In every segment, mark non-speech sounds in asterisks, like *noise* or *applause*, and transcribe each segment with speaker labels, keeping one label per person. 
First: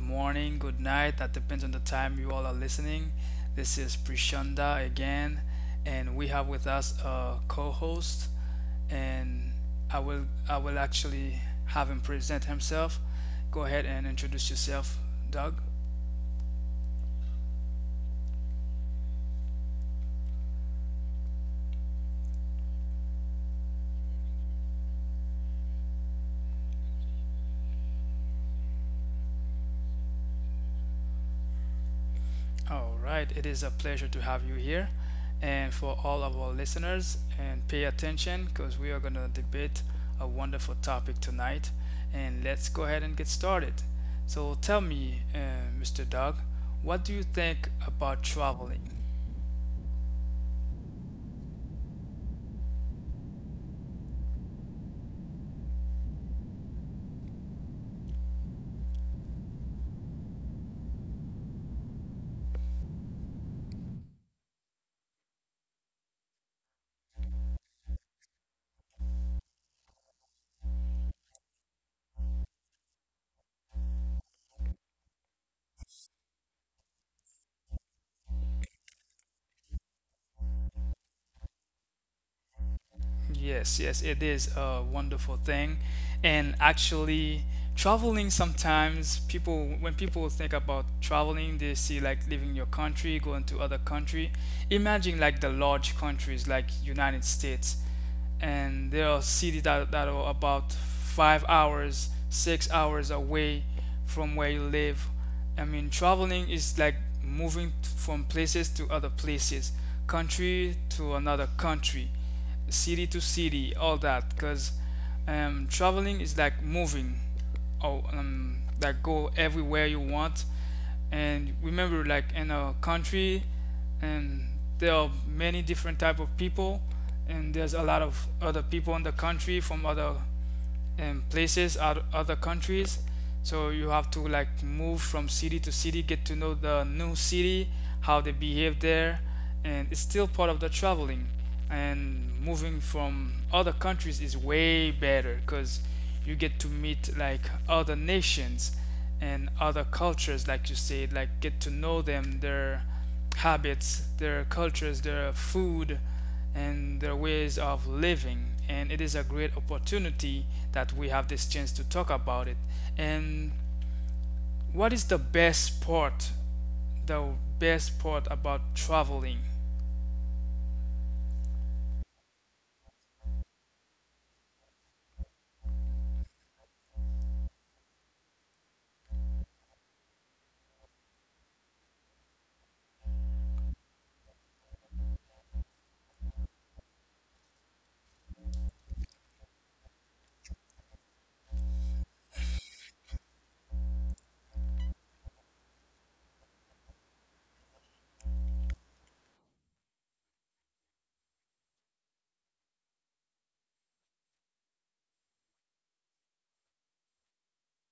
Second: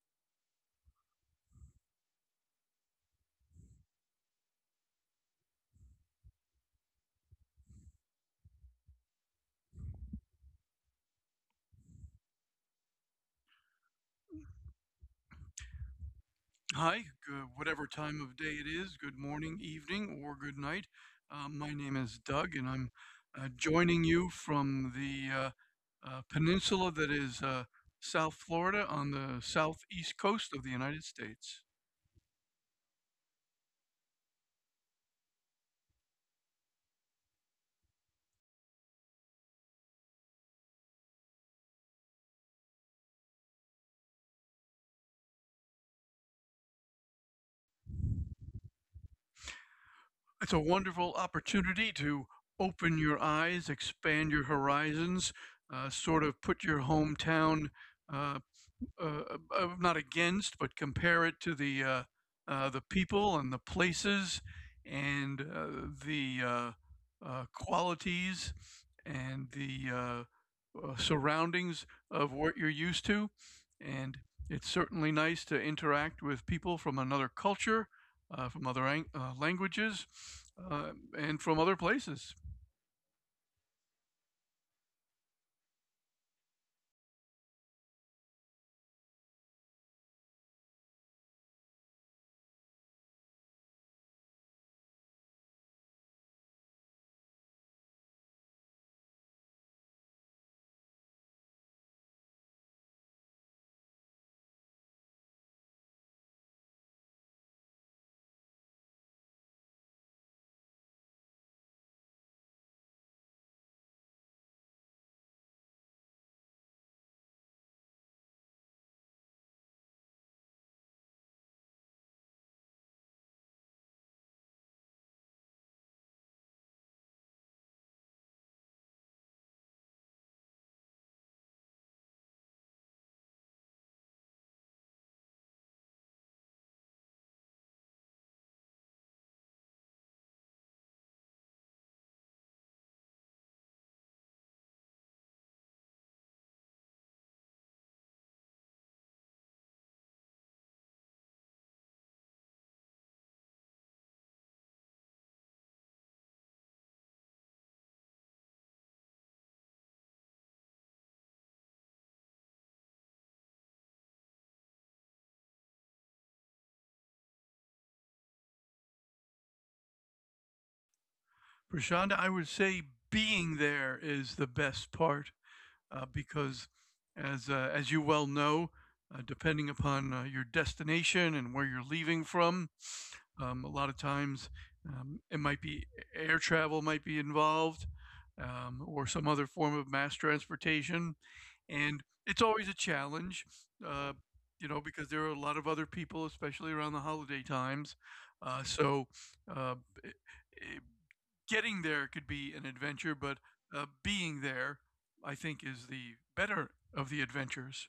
Speaker 1: morning, good night. That depends on the time you all are listening. This is Prishanda again, and we have with us a co-host, and I will actually have him present himself. Go ahead and introduce yourself, Doug.
Speaker 2: Hi, good, whatever time of day it is, good morning, evening, or good night. My name is Doug, and I'm joining you from the peninsula that is South Florida on the southeast coast of the United States.
Speaker 1: All right, it is a pleasure to have you here. And for all of our listeners, and pay attention because we are going to debate a wonderful topic tonight. And let's go ahead and get started. So, tell me, Mr. Doug, what do you think about traveling?
Speaker 2: It's a wonderful opportunity to open your eyes, expand your horizons, sort of put your hometown. Uh, uh, Not against, but compare it to the people and the places and the qualities and the surroundings of what you're used to. And it's certainly nice to interact with people from another culture, from other languages, uh, and from other places.
Speaker 1: Yes, yes, it is a wonderful thing. And actually, traveling sometimes people when people think about traveling, they see like leaving your country, going to other country. Imagine like the large countries like United States, and there are cities that are about 5 hours, 6 hours away from where you live. I mean, traveling is like moving from places to other places, country to another country, city to city, all that, because traveling is like moving, or like go everywhere you want. And remember, like in a country, and there are many different type of people, and there's a lot of other people in the country from other and places out other countries, so you have to like move from city to city, get to know the new city, how they behave there. And it's still part of the traveling, and moving from other countries is way better because you get to meet like other nations and other cultures, like you said, like get to know them, their habits, their cultures, their food, and their ways of living. And it is a great opportunity that we have this chance to talk about it. And what is the best part? The best part about traveling?
Speaker 2: Prashanda, I would say being there is the best part because, as you well know, depending upon your destination and where you're leaving from, a lot of times it might be air travel might be involved, or some other form of mass transportation, and it's always a challenge. Uh, you know, because there are a lot of other people, especially around the holiday times. Uh, so, uh, i- i- Getting there could be an adventure, but being there I think, is the better of the adventures.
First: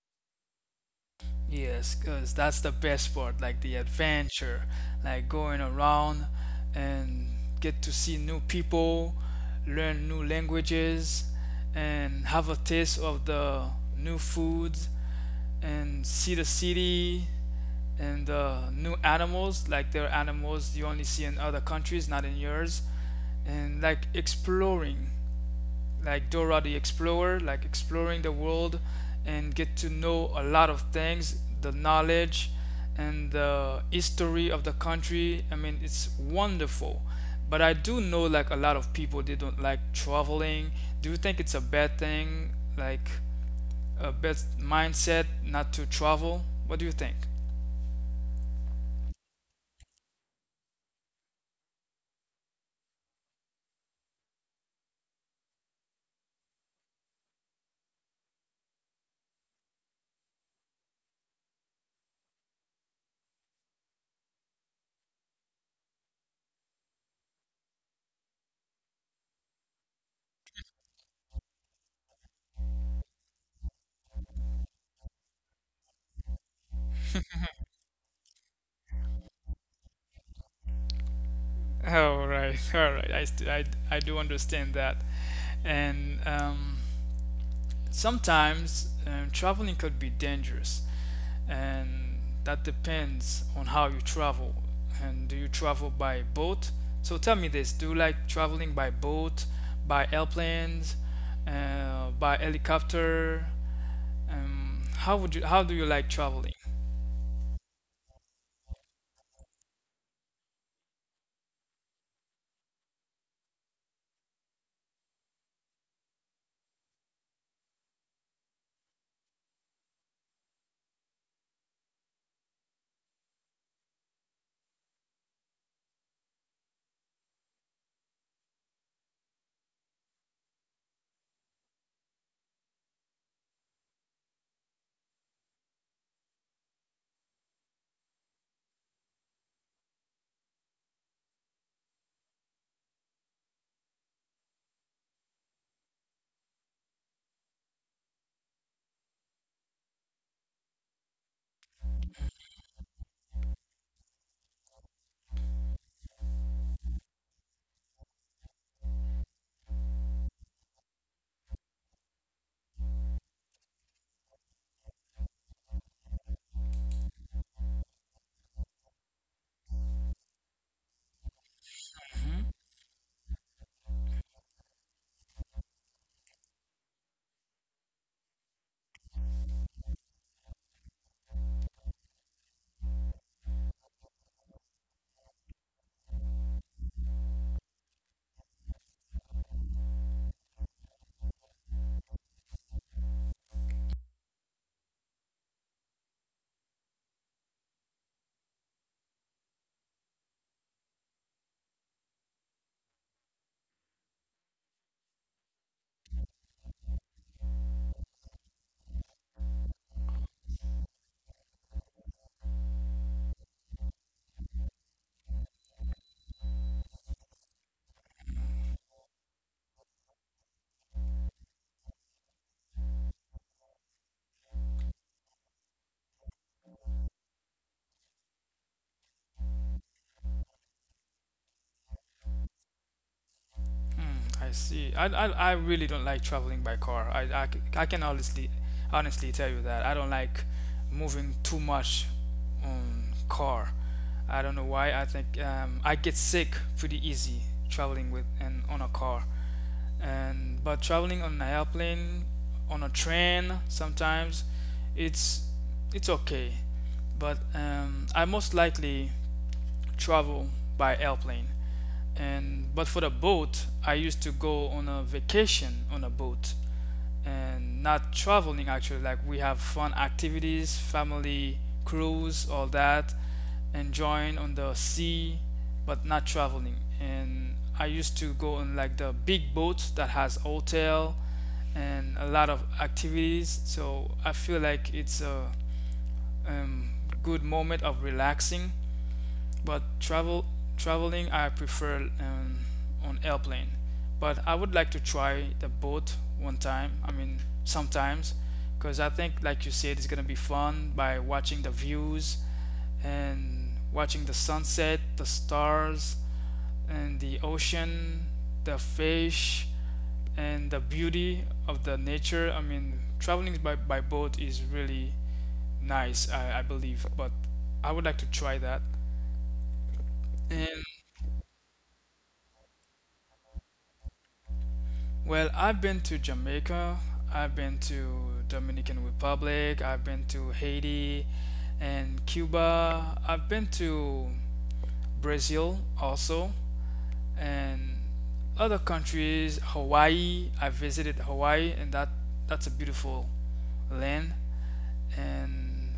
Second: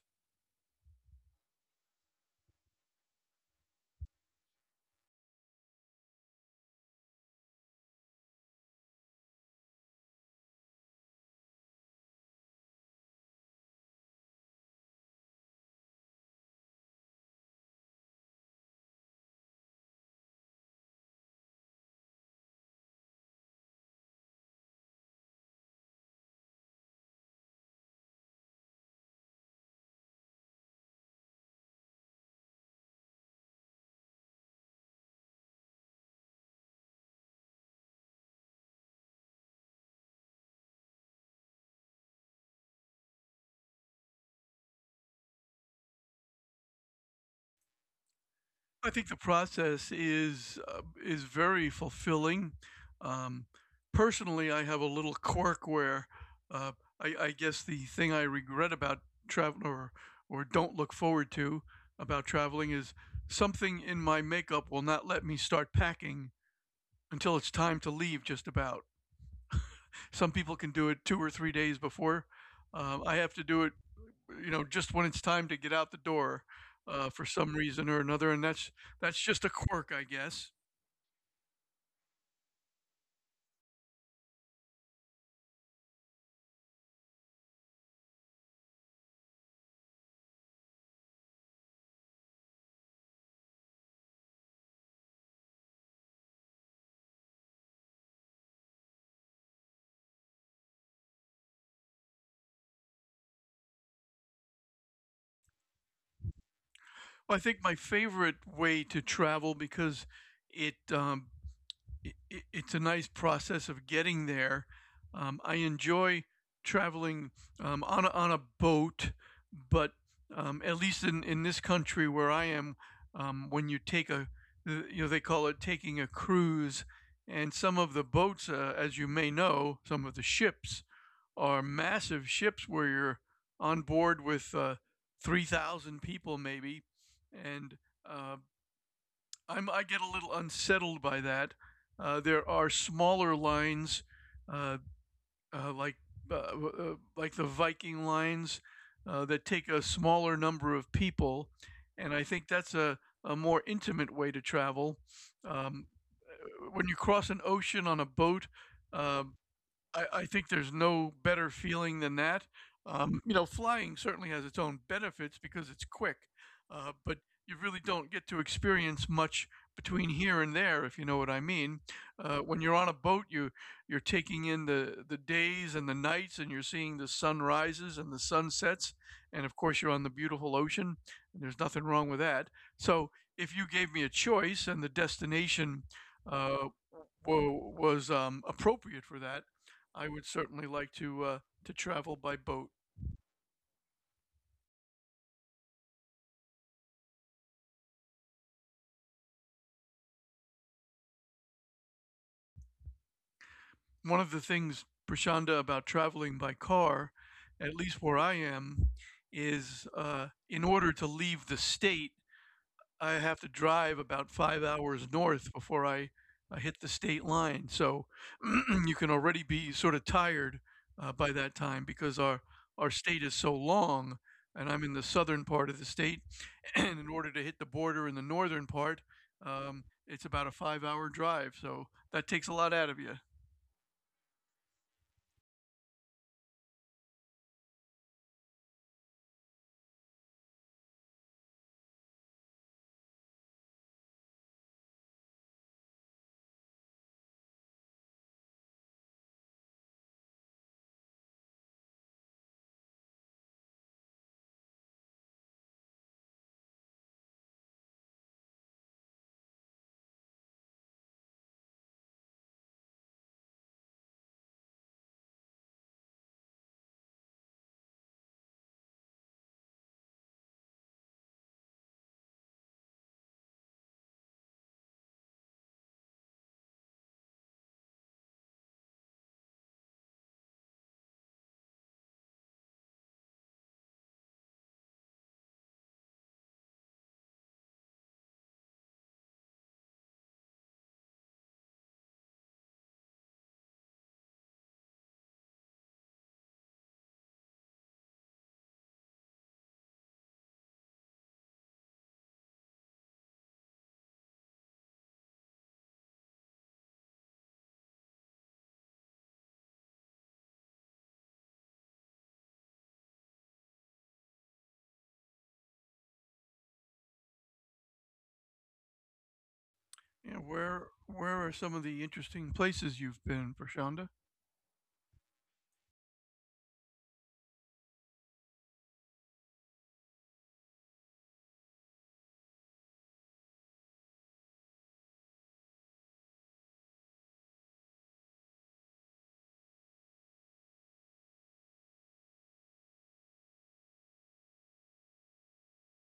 Speaker 1: Yes, because that's the best part, like the adventure, like going around and get to see new people, learn new languages, and have a taste of the new foods, and see the city, and new animals. Like there are animals you only see in other countries, not in yours, and like exploring, like Dora the Explorer, like exploring the world, and get to know a lot of things, the knowledge and the history of the country. I mean, it's wonderful. But I do know, like, a lot of people, they don't like traveling. Do you think it's a bad thing, like a bad mindset not to travel? What do you think?
Speaker 2: I think the process is very fulfilling. Um, Personally, I have a little quirk where uh, I guess the thing I regret about travel or don't look forward to about traveling is something in my makeup will not let me start packing until it's time to leave. Just about some people can do it 2 or 3 days before. I have to do it you know, just when it's time to get out the door for some reason or another. And that's just a quirk, I guess.
Speaker 1: All right, *laughs* all right. I do understand that. And sometimes traveling could be dangerous, and that depends on how you travel. And do you travel by boat? So tell me this, do you like traveling by boat, by airplanes, by helicopter? How would you, how do you like traveling?
Speaker 2: Well, I think my favorite way to travel because it um, it, it's a nice process of getting there. I enjoy traveling on a boat, but in this country where I am, when you take a you know they call it taking a cruise, and some of the boats, as you may know, some of the ships are massive ships where you're on board with 3,000 people maybe, and uh, I get a little unsettled by that. There are smaller lines, uh, uh, like like the Viking lines, that take a smaller number of people, and I think a more intimate way to travel. Um, when you cross an ocean on a boat, um, I think there's no better feeling than that. You know, flying certainly has its own benefits because it's quick, but you really don't get to experience much between here and there, if you know what I mean.
Speaker 1: Mm-hmm.
Speaker 2: When you're on a boat, you're taking in the days and the nights, and you're seeing the sunrises and the sunsets, and of course you're on the beautiful ocean, and there's nothing wrong with that. So if you gave me a choice and the destination uh, was appropriate for that, I would certainly like to travel by boat. One of the things, Prashanda, about traveling by car, at least where I am, is in order to leave the state, I have to drive about 5 hours north before I hit the state line. So *clears throat* you can already be sort of tired by that time because our state is so long, and I'm in the southern part of the state *clears throat* and in order to hit the border in the northern part, it's about a five-hour drive. So that takes a lot out of you.
Speaker 1: Hmm, I see. I really don't like traveling by car. I can honestly tell you that I don't like moving too much on car. I don't know why. I think I get sick pretty easy traveling with and on a car. And but traveling on an airplane, on a train sometimes, it's it's okay. But I most likely travel by airplane. And but for the boat, I used to go on a vacation on a boat, and not traveling. Actually, like, we have fun activities, family cruise, all that, enjoying on the sea, but not traveling. And I used to go on like the big boat that has hotel and a lot of activities, so I feel like it's a um, good moment of relaxing. But traveling, I prefer on airplane. But I would like to try the boat one time. I mean, sometimes, because I think, like you said, it's gonna be fun by watching the views and watching the sunset, the stars, and the ocean, the fish, and the beauty of the nature. I mean, traveling by boat is really nice, I believe. But I would like to try that.
Speaker 2: You know,
Speaker 1: And.
Speaker 2: where are some of the interesting places you've been, Prashanda?
Speaker 1: Well, I've been to Jamaica, I've been to Dominican Republic, I've been to Haiti and Cuba. I've been to Brazil also, and other countries, Hawaii. I visited Hawaii, and that's a beautiful land. And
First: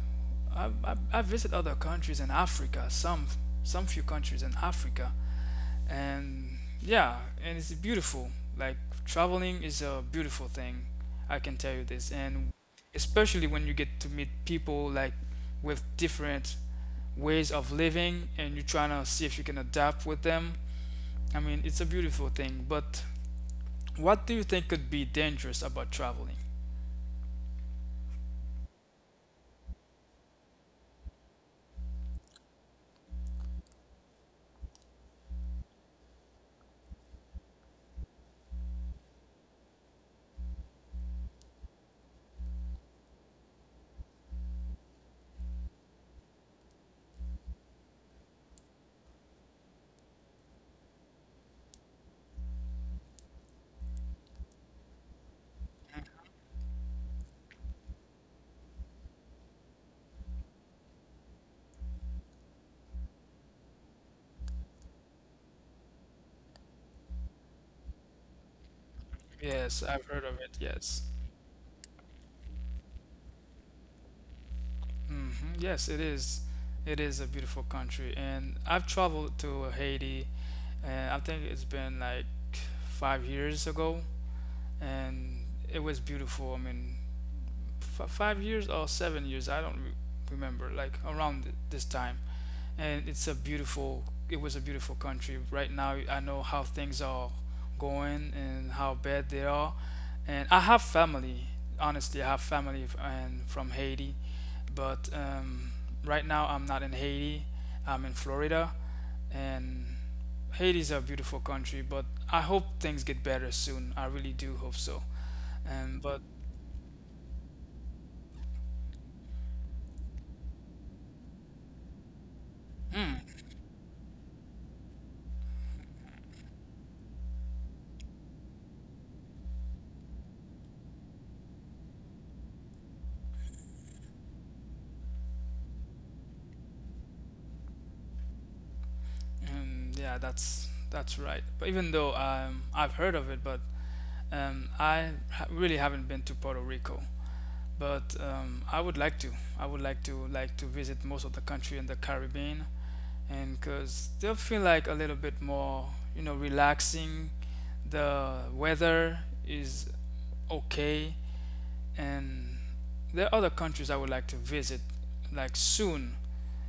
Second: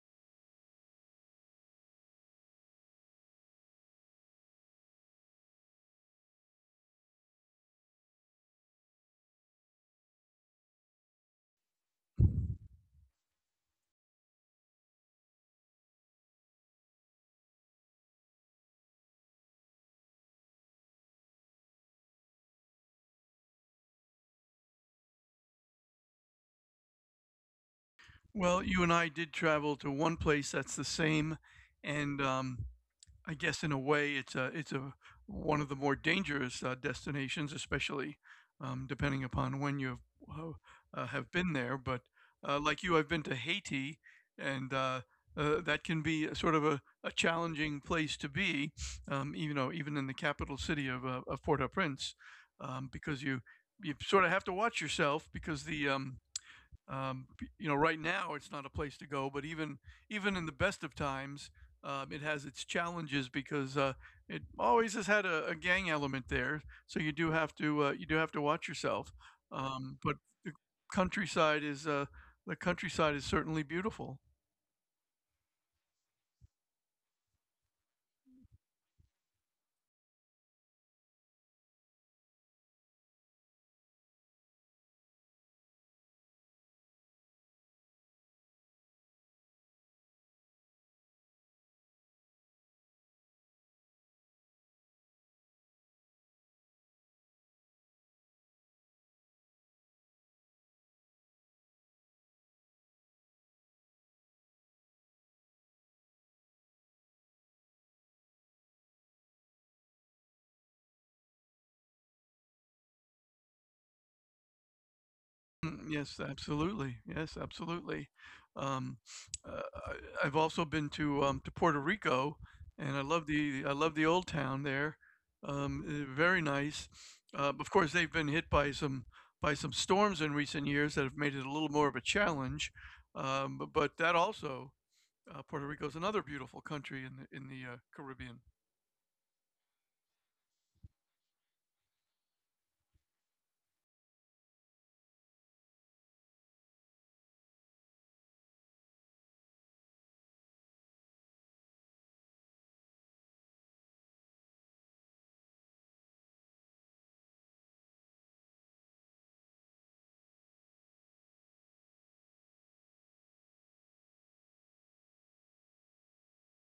Speaker 1: I visit other countries in Africa, some few countries in Africa. And yeah, and it's beautiful. Like, traveling is a beautiful thing, I can tell you this. And especially when you get to meet people, like, with different ways of living, and you're trying to see if you can adapt with them. I mean, it's a beautiful thing, but what do you think could be dangerous about traveling?
Speaker 2: Well, you and I did travel to one place that's the same, and I guess in a way, it's a one of the more dangerous destinations, especially depending upon when you uh, have been there. But like you, I've been to Haiti, and that can be a sort of a challenging place to be, you know, even in the capital city of Port-au-Prince, because you sort of have to watch yourself because the um, you know, right now it's not a place to go, but even in the best of times, it has its challenges because it always has had a gang element there. So you do have to you do have to watch yourself.
Speaker 1: Yes, I've
Speaker 2: But
Speaker 1: heard of
Speaker 2: the
Speaker 1: it, yes.
Speaker 2: countryside is certainly beautiful.
Speaker 1: Hmm, yes it is. It is a beautiful country, and I've traveled to Haiti, and I think it's been like 5 years ago, and it was beautiful. I mean, 5 years or 7 years, I don't remember. Like around this time, and it's a beautiful. It was a beautiful country. Right now, I know how things are going and how bad they are, and I have family. Honestly, I have family and from Haiti, but right now I'm not in Haiti. I'm in Florida, and Haiti's a beautiful country, but I hope things get better soon. I really do hope so.
Speaker 2: Mm, yes,
Speaker 1: But
Speaker 2: absolutely. Yes, absolutely. Um, uh, I, I've also been to Puerto Rico, and
Speaker 1: mm,
Speaker 2: I love the old town there. Very nice. Of course, they've been hit by some storms in recent years that have made it a little more of a challenge. But that also, Puerto Rico is another beautiful country in the Caribbean.
Speaker 1: yeah, that's right. But even though I've heard of it, but really haven't been to Puerto Rico. But I would like to. I would like to visit most of the country in the Caribbean, and cause they'll feel like a little bit more, you know, relaxing. The weather is okay, and there are other countries I would like to visit like soon,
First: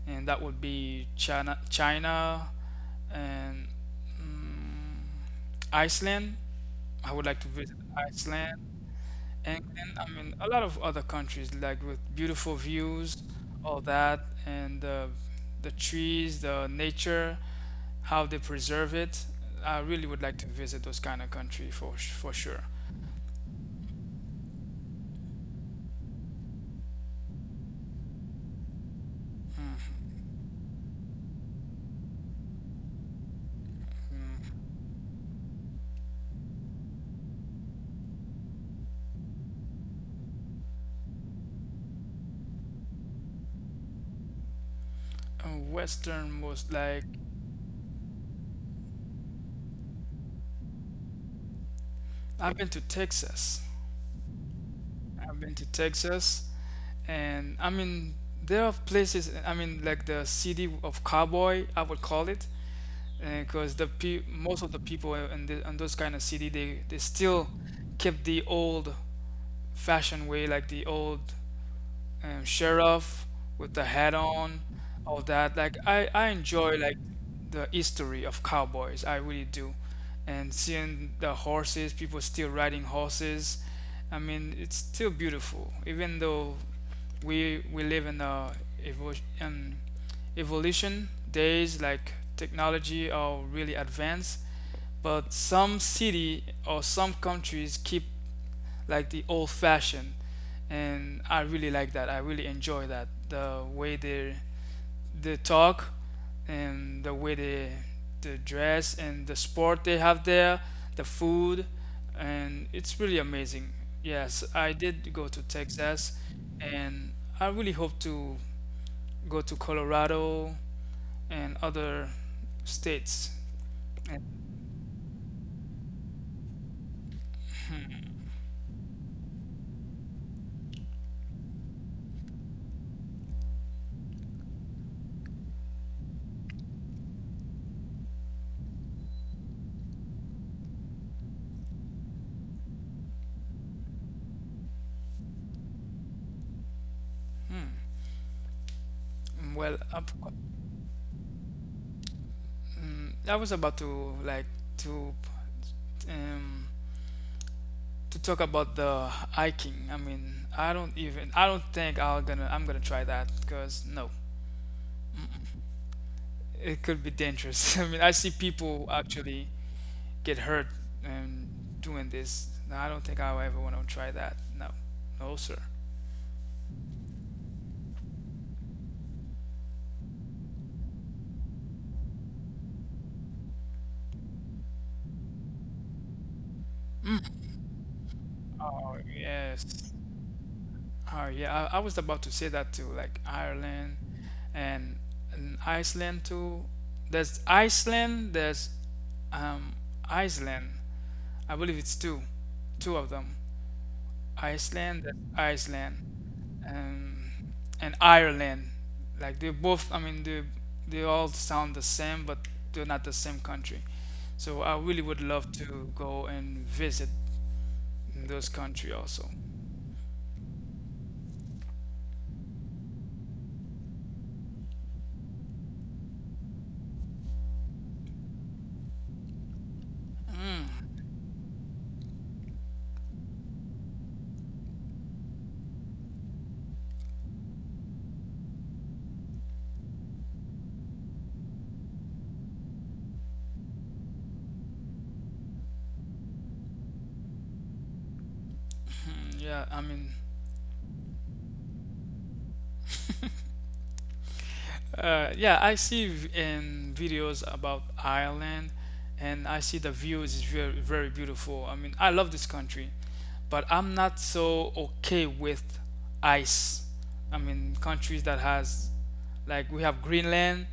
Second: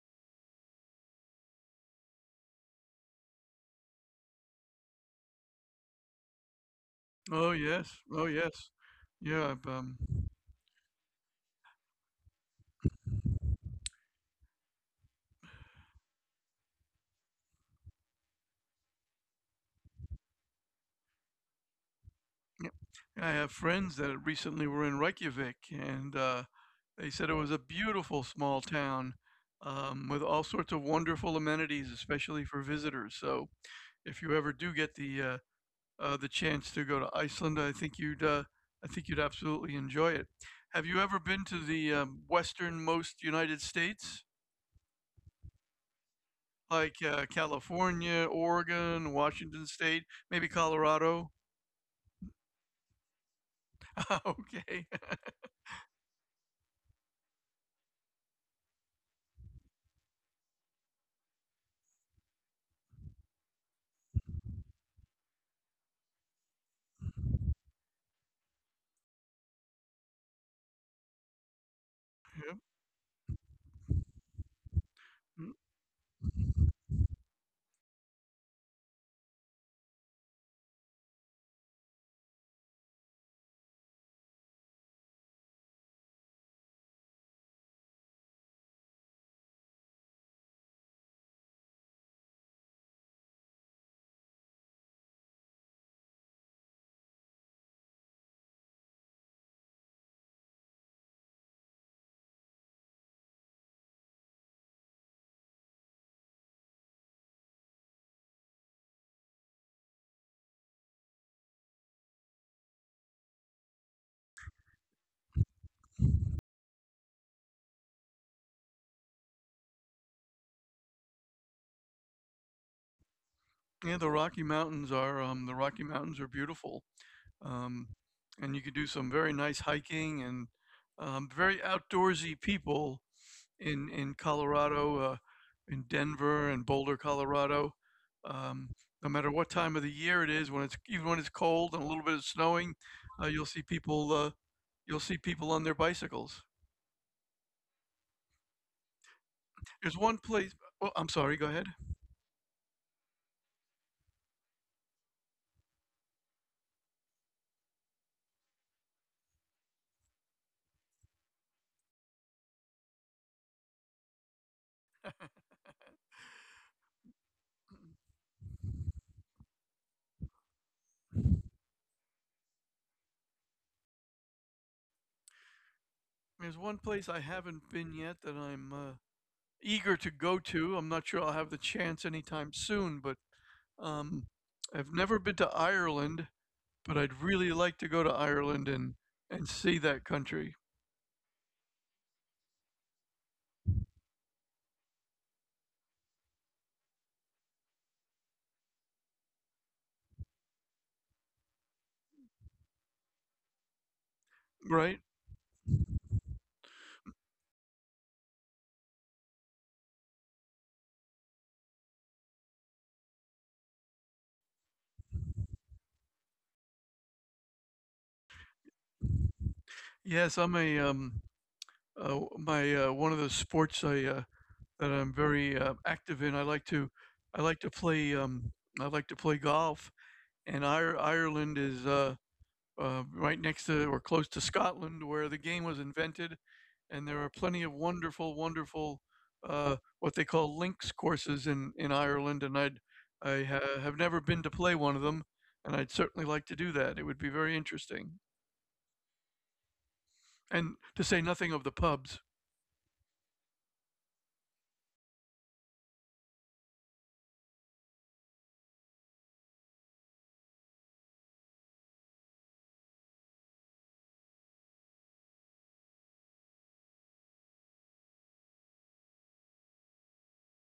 Speaker 1: and that would be China, China, and mm, Iceland. I would like to
Speaker 2: Oh
Speaker 1: visit
Speaker 2: yes, oh
Speaker 1: Iceland,
Speaker 2: yes, yeah.
Speaker 1: England. I mean, a lot of other countries like with beautiful views, all that, and the trees, the nature, how they preserve it. I really would like to visit those kind of country for for sure.
Speaker 2: Yep. I have friends that recently were in Reykjavik, and they said it was a beautiful small town
Speaker 1: Mm,
Speaker 2: with all sorts of wonderful amenities, especially for visitors. So if you ever do
Speaker 1: mm.
Speaker 2: get the chance to go to Iceland, I think you'd absolutely enjoy it. Have you ever been to the westernmost United States,
Speaker 1: Western most
Speaker 2: like
Speaker 1: like.
Speaker 2: California, Oregon, Washington State, maybe Colorado?
Speaker 1: I've been to Texas.
Speaker 2: *laughs* Okay. *laughs*
Speaker 1: I've been to Texas, and I mean, there are places. I mean, like the city of cowboy, I would call it, because the pe most of the people in the, in those kind of city, they still keep the old fashioned way, like the old
Speaker 2: Yep.
Speaker 1: sheriff with the hat on, all
Speaker 2: Mm.
Speaker 1: that. Like I enjoy like the history of cowboys. I really do, and seeing the horses, people still riding horses. I mean, it's still beautiful, even though we live in a evo- um, evolution days, like technology are really advanced, but some city or some countries keep like the old fashioned, and I really like that. I really enjoy that, the way they talk, and the way they the dress, and the sport they have there, the food, and it's really amazing. Yes, I did go to Texas, and I really hope to go to Colorado and other states.
Speaker 2: Yeah,
Speaker 1: And
Speaker 2: The Rocky Mountains are beautiful, um, and you could do some very nice hiking and very outdoorsy people in Colorado, in Denver and Boulder, Colorado. Um, no matter what time of the year it is, when it's even when it's cold and a little bit of snowing, uh, you'll see people uh, you'll see people on their bicycles.
Speaker 1: hmm, well,
Speaker 2: There's
Speaker 1: up,
Speaker 2: one place. Oh, I'm sorry. Go ahead.
Speaker 1: mm, I was about to like to um, to talk about the hiking. I mean, I don't even. I don't think I'm gonna. I'm gonna try that because no, it could be dangerous. *laughs* I mean, I see people actually get hurt um, doing this. No, I don't think I will ever want to try that. No, no, sir.
Speaker 2: There's one place I haven't been yet that I'm eager to go to. I'm not sure I'll have the chance anytime soon, but um, I've never been to Ireland, but I'd really like to go to Ireland
Speaker 1: Oh
Speaker 2: and see
Speaker 1: yes.
Speaker 2: that country.
Speaker 1: Oh yeah. I was about to say that too. Like Ireland and, and Iceland too. There's Iceland. There's um Iceland. I believe it's two, two of them.
Speaker 2: Right?
Speaker 1: Iceland, that's Iceland, um, and Ireland. Like they both, I mean, they all sound the same, but they're not the same country. So I really would love to go and visit those country also.
Speaker 2: Yes, I'm a my One of the sports I that I'm very active in. I like to play I like to play golf, and Ireland is right next to or close to Scotland, where the game was invented, and there are plenty of wonderful, wonderful what they call links courses in Ireland, and I have never been to play one of them, and I'd certainly like to do that. It would be very interesting,
Speaker 1: Hmm, yeah, I mean.
Speaker 2: and to say nothing of the pubs.
Speaker 1: Yeah, I see in videos about Ireland, and I see the views is very, very beautiful. I mean, I love this country, but I'm not so okay with ice. I mean, countries that has, like, we have Greenland,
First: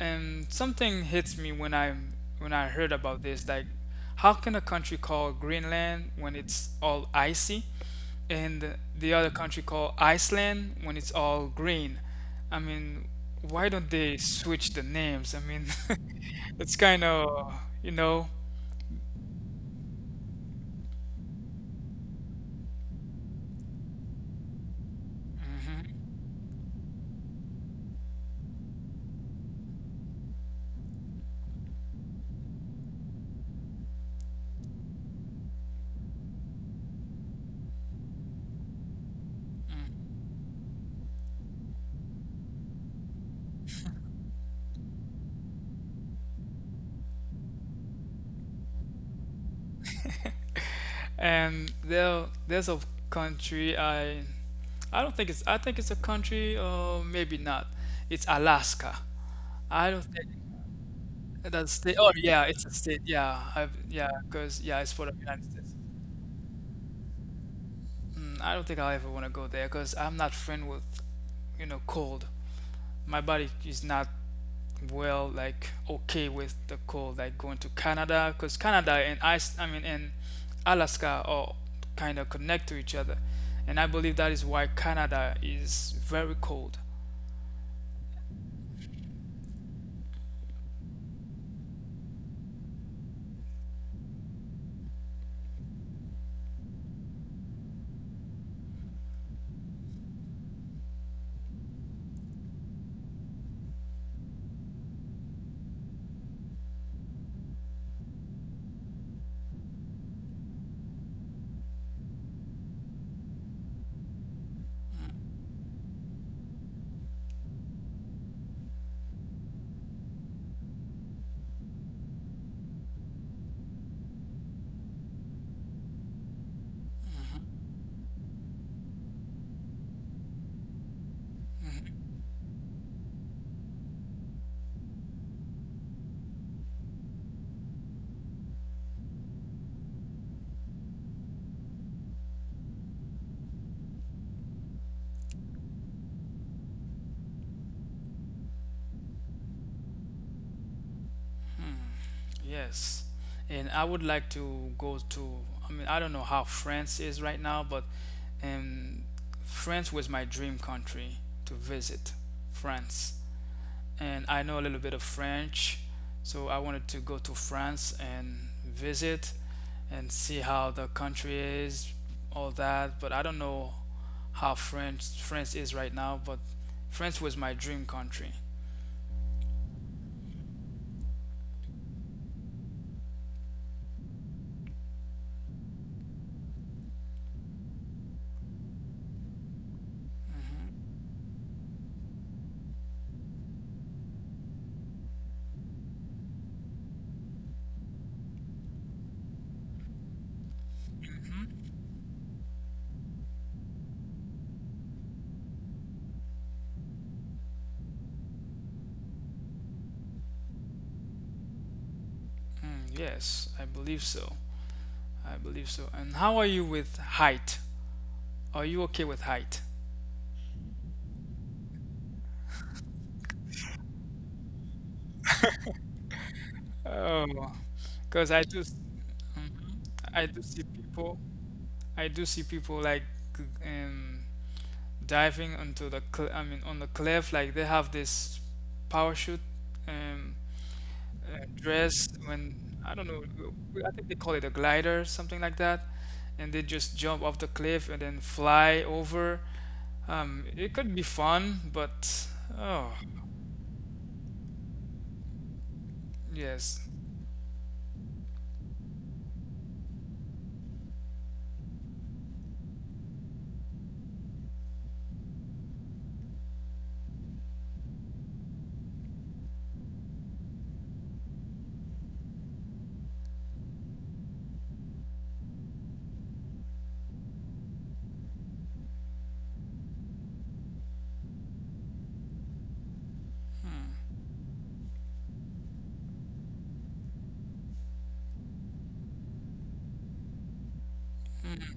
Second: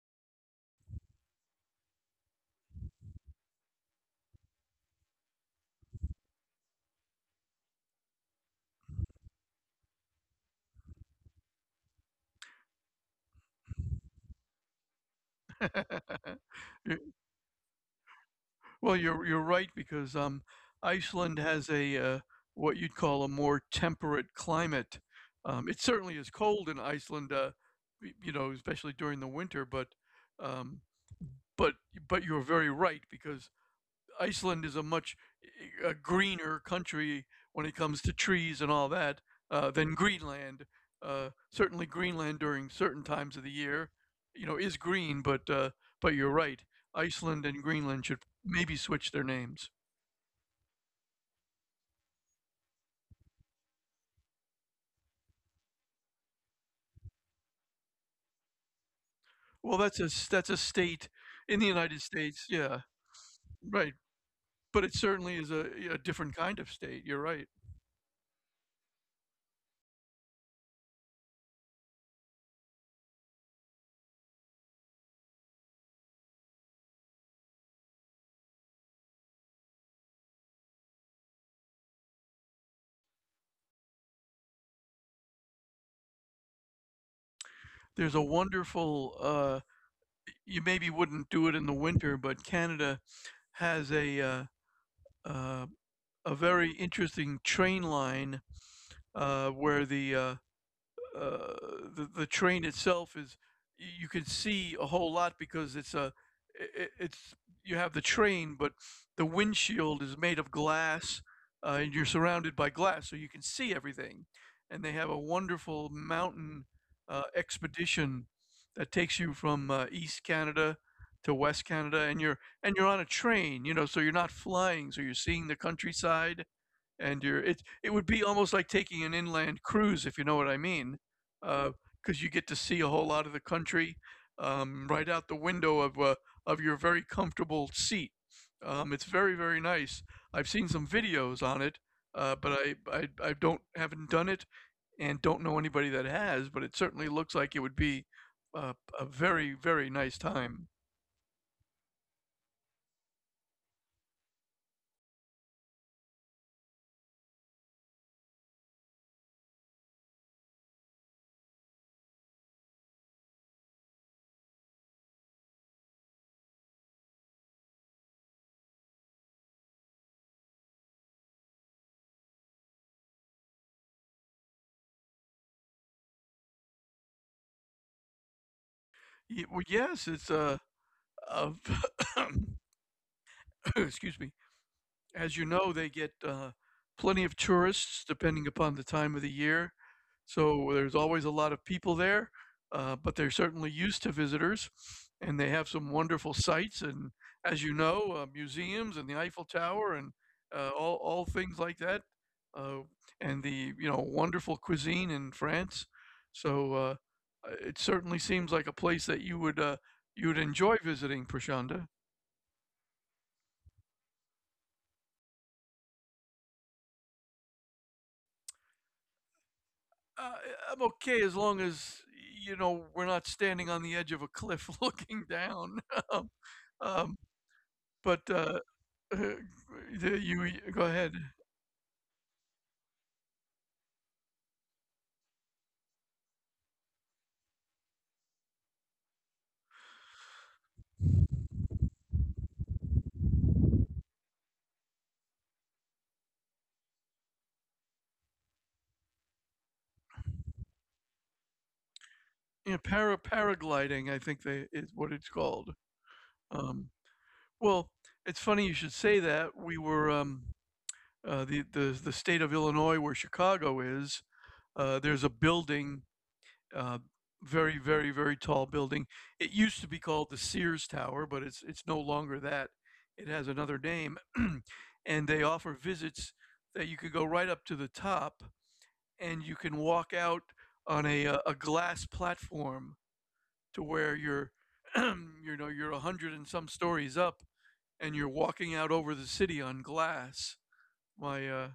Speaker 1: and something hits me when I heard about this. Like, how can a country call Greenland when it's all icy, and the other country called Iceland when it's all green? I mean, why don't they switch the names? I mean, *laughs*
Speaker 2: *laughs*
Speaker 1: it's
Speaker 2: You.
Speaker 1: kind of, you know.
Speaker 2: Well, you're right because Iceland has a what you'd call a more temperate climate. It
Speaker 1: Mhm.
Speaker 2: certainly is cold in Iceland, you know, especially during the winter. Um, but but you're very right because Iceland is a much a greener country when it comes to trees and all that than Greenland. Certainly, Greenland during certain times of the year, you know, is green. But you're right. Iceland and Greenland should maybe switch their names.
Speaker 1: And there's a country I don't think it's. I think it's a country, or maybe not. It's Alaska.
Speaker 2: Well,
Speaker 1: I don't think
Speaker 2: that's a state in the
Speaker 1: that's state.
Speaker 2: United
Speaker 1: Oh yeah,
Speaker 2: States.
Speaker 1: it's a
Speaker 2: Yeah,
Speaker 1: state. Yeah,
Speaker 2: right.
Speaker 1: because yeah,
Speaker 2: But
Speaker 1: it's
Speaker 2: it
Speaker 1: for the
Speaker 2: certainly
Speaker 1: United
Speaker 2: is
Speaker 1: States.
Speaker 2: a different kind of state. You're right.
Speaker 1: Mm, I don't think I'll ever want to go there because I'm not friend with, you know, cold. My body is not well, like okay with the cold, like going to Canada, because Canada and ice, I mean and Alaska are kind of connect to each other, and I believe that is why Canada is very cold.
Speaker 2: There's a wonderful. You maybe wouldn't do it in the winter, but Canada has uh, a very interesting train line where uh, the train itself is you can see a whole lot because it's a I- it's you have the train but the windshield is made of glass, and you're surrounded by glass so you can see everything, and they have a wonderful mountain expedition that takes you from East Canada to West Canada, and you're on a train, you know, so you're not flying, so you're seeing the countryside, and
Speaker 1: Mhm.
Speaker 2: you're it it would be almost like taking an inland cruise if you know what I mean, because
Speaker 1: Mhm.
Speaker 2: you get to see a whole lot of the country, right out the window of your very comfortable seat. It's very very nice. I've seen some videos on it, I don't haven't done it, and don't know anybody that has. But it certainly looks like it would be uh, a very very nice time.
Speaker 1: Yes, and I would like to go to, I don't know how France is right now, but um France was my dream country to visit. France. And I know a little bit of French, so I wanted to go to France and visit and see how the country is, all that. But I don't know how France is right now, but France was my dream country.
Speaker 2: Well, yes, it's a *coughs* excuse me. As you know, they get plenty of tourists depending upon the time of the year. So there's always a lot of people there, but they're certainly used to visitors. And they have some wonderful sights, and as you know, museums and the Eiffel Tower and all things like that. Uh, and the wonderful cuisine in France. So it certainly seems like a place that you would enjoy visiting, Prashanda.
Speaker 1: Mm, yes, I believe so. I believe so. And how are you with height? Are you okay with height?
Speaker 2: Uh, I'm okay as long as you know we're not standing on the edge of a cliff *laughs* looking down. *laughs* Um, um,
Speaker 1: Oh,
Speaker 2: but
Speaker 1: because
Speaker 2: *laughs*
Speaker 1: I do
Speaker 2: you
Speaker 1: see
Speaker 2: go ahead.
Speaker 1: people. I do see people like um, diving onto the cl- I mean on the cliff, like they have this parachute, um, dress. When I don't know, I think they call it a glider, something like that, and they just jump off the cliff and then fly over. It could be fun, but
Speaker 2: Yeah,
Speaker 1: oh,
Speaker 2: paragliding, I think they is what it's called.
Speaker 1: yes.
Speaker 2: Um, well, it's funny you should say that. We were the state of Illinois, where Chicago is. There's a building uh, very, very, very tall building. It used to be called the Sears Tower, but it's no longer that. It has another name, *clears throat* and they offer visits that you could go right up to the top, and you can walk out on a glass platform to where you're, *clears throat* you know, you're a hundred and some stories up, and you're walking out over the city on glass. My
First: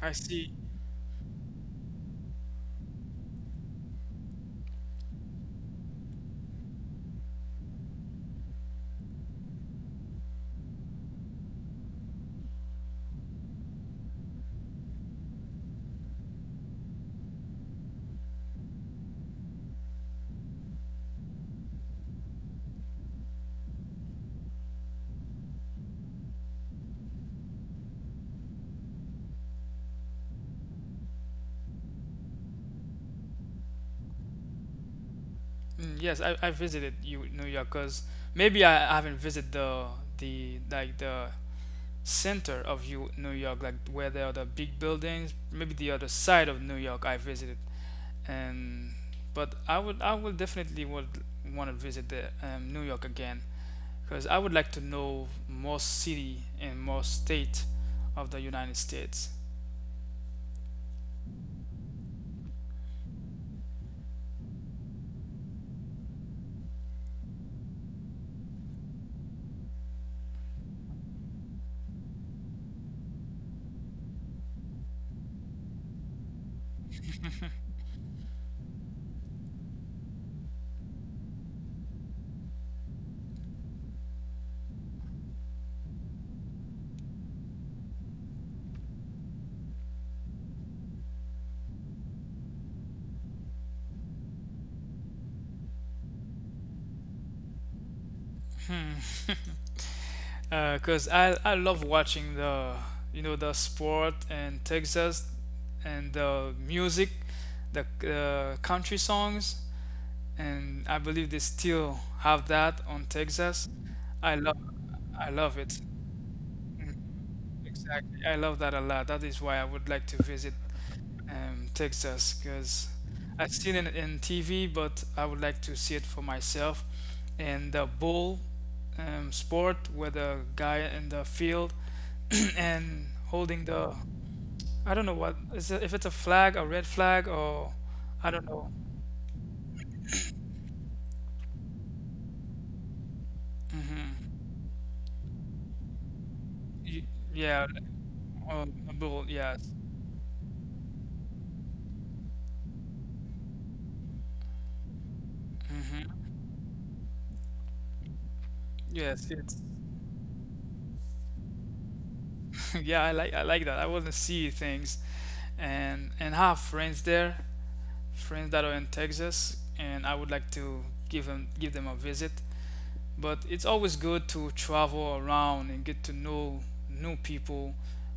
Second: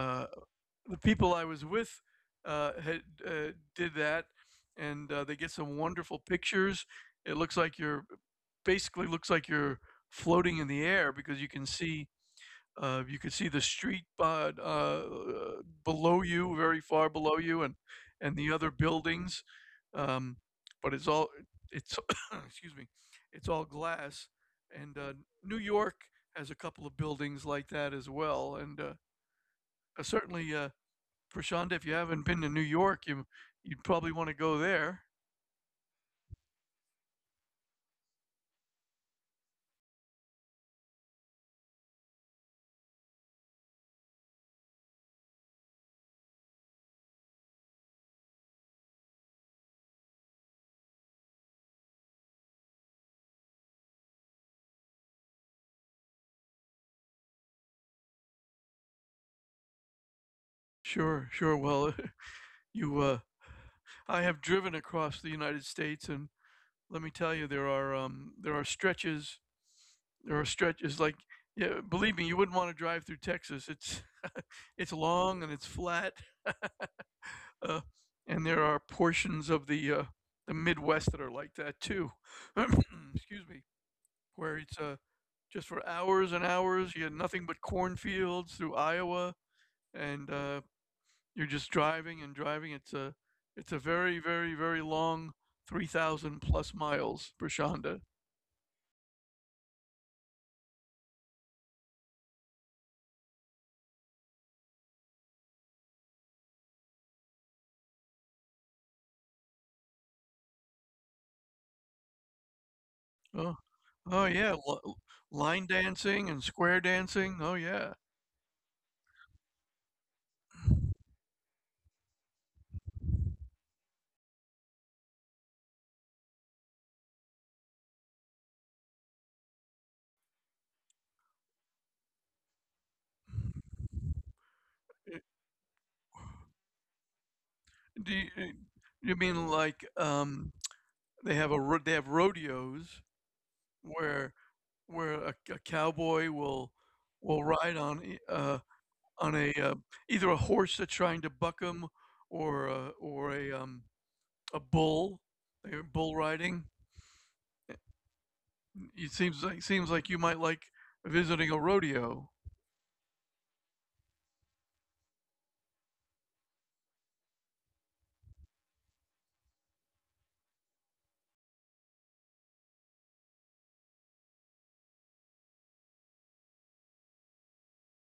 Speaker 1: I see.
Speaker 2: the people I was with had did that, and they get some wonderful pictures. It looks like you're basically looks like you're floating in the air because you can see the street below you, very far below you, and the other buildings. Um, but it's *coughs* excuse me, it's all glass. And New York has a couple of buildings like that as well, and certainly. Prashanda, if you haven't been to New York, you'd probably want to go there.
Speaker 1: Mm, yes, I visited you New York, because maybe I haven't visited the, like the center of you New York, like where there are the big buildings. Maybe the other side of New York I visited. And but I would, I would definitely would want to visit the New York again, because I would like to know more city and more state of the United States.
Speaker 2: Sure, sure. Well, *laughs* you, uh, I have driven across the United States, and let me tell you, there are stretches like, yeah, believe me, you wouldn't want to drive through Texas. It's *laughs* it's long and it's flat. Uh, and there are portions of the Midwest that are like that too. *clears throat* Excuse me, where it's just for hours and hours. You had nothing but cornfields through Iowa, and you're just driving and driving. It's a very very very long 3,000 plus miles for.
Speaker 1: Because I love watching the the sport and Texas, and the music, the country songs. And I believe they still have that on
Speaker 2: Oh,
Speaker 1: Texas.
Speaker 2: oh
Speaker 1: I
Speaker 2: yeah,
Speaker 1: love, I love
Speaker 2: line
Speaker 1: it.
Speaker 2: dancing and square
Speaker 1: Mm,
Speaker 2: dancing. Oh yeah.
Speaker 1: exactly. I love that a lot. That is why I would like to visit Texas, because I've seen it in TV, but I would like to see it for myself. And the bull, sport with a guy in the field *clears throat* and holding the, I don't know
Speaker 2: Uh,
Speaker 1: what is it, if it's a flag, a red flag, or
Speaker 2: Do you,
Speaker 1: I don't know.
Speaker 2: you mean like they have a they have rodeos where
Speaker 1: Hmm.
Speaker 2: where a cowboy will
Speaker 1: Yeah,
Speaker 2: ride on
Speaker 1: a bull.
Speaker 2: on a
Speaker 1: Yeah.
Speaker 2: either a horse that's trying to buck him or a, or a bull. They're bull
Speaker 1: Hmm.
Speaker 2: riding. Eh, It
Speaker 1: Yes, it's.
Speaker 2: seems like you might like visiting a rodeo.
Speaker 1: *laughs* yeah, I like, I like that. I want to see things, and have friends there, friends that are in Texas, and I would like to give them a visit. But it's always good to travel around and get to know new people,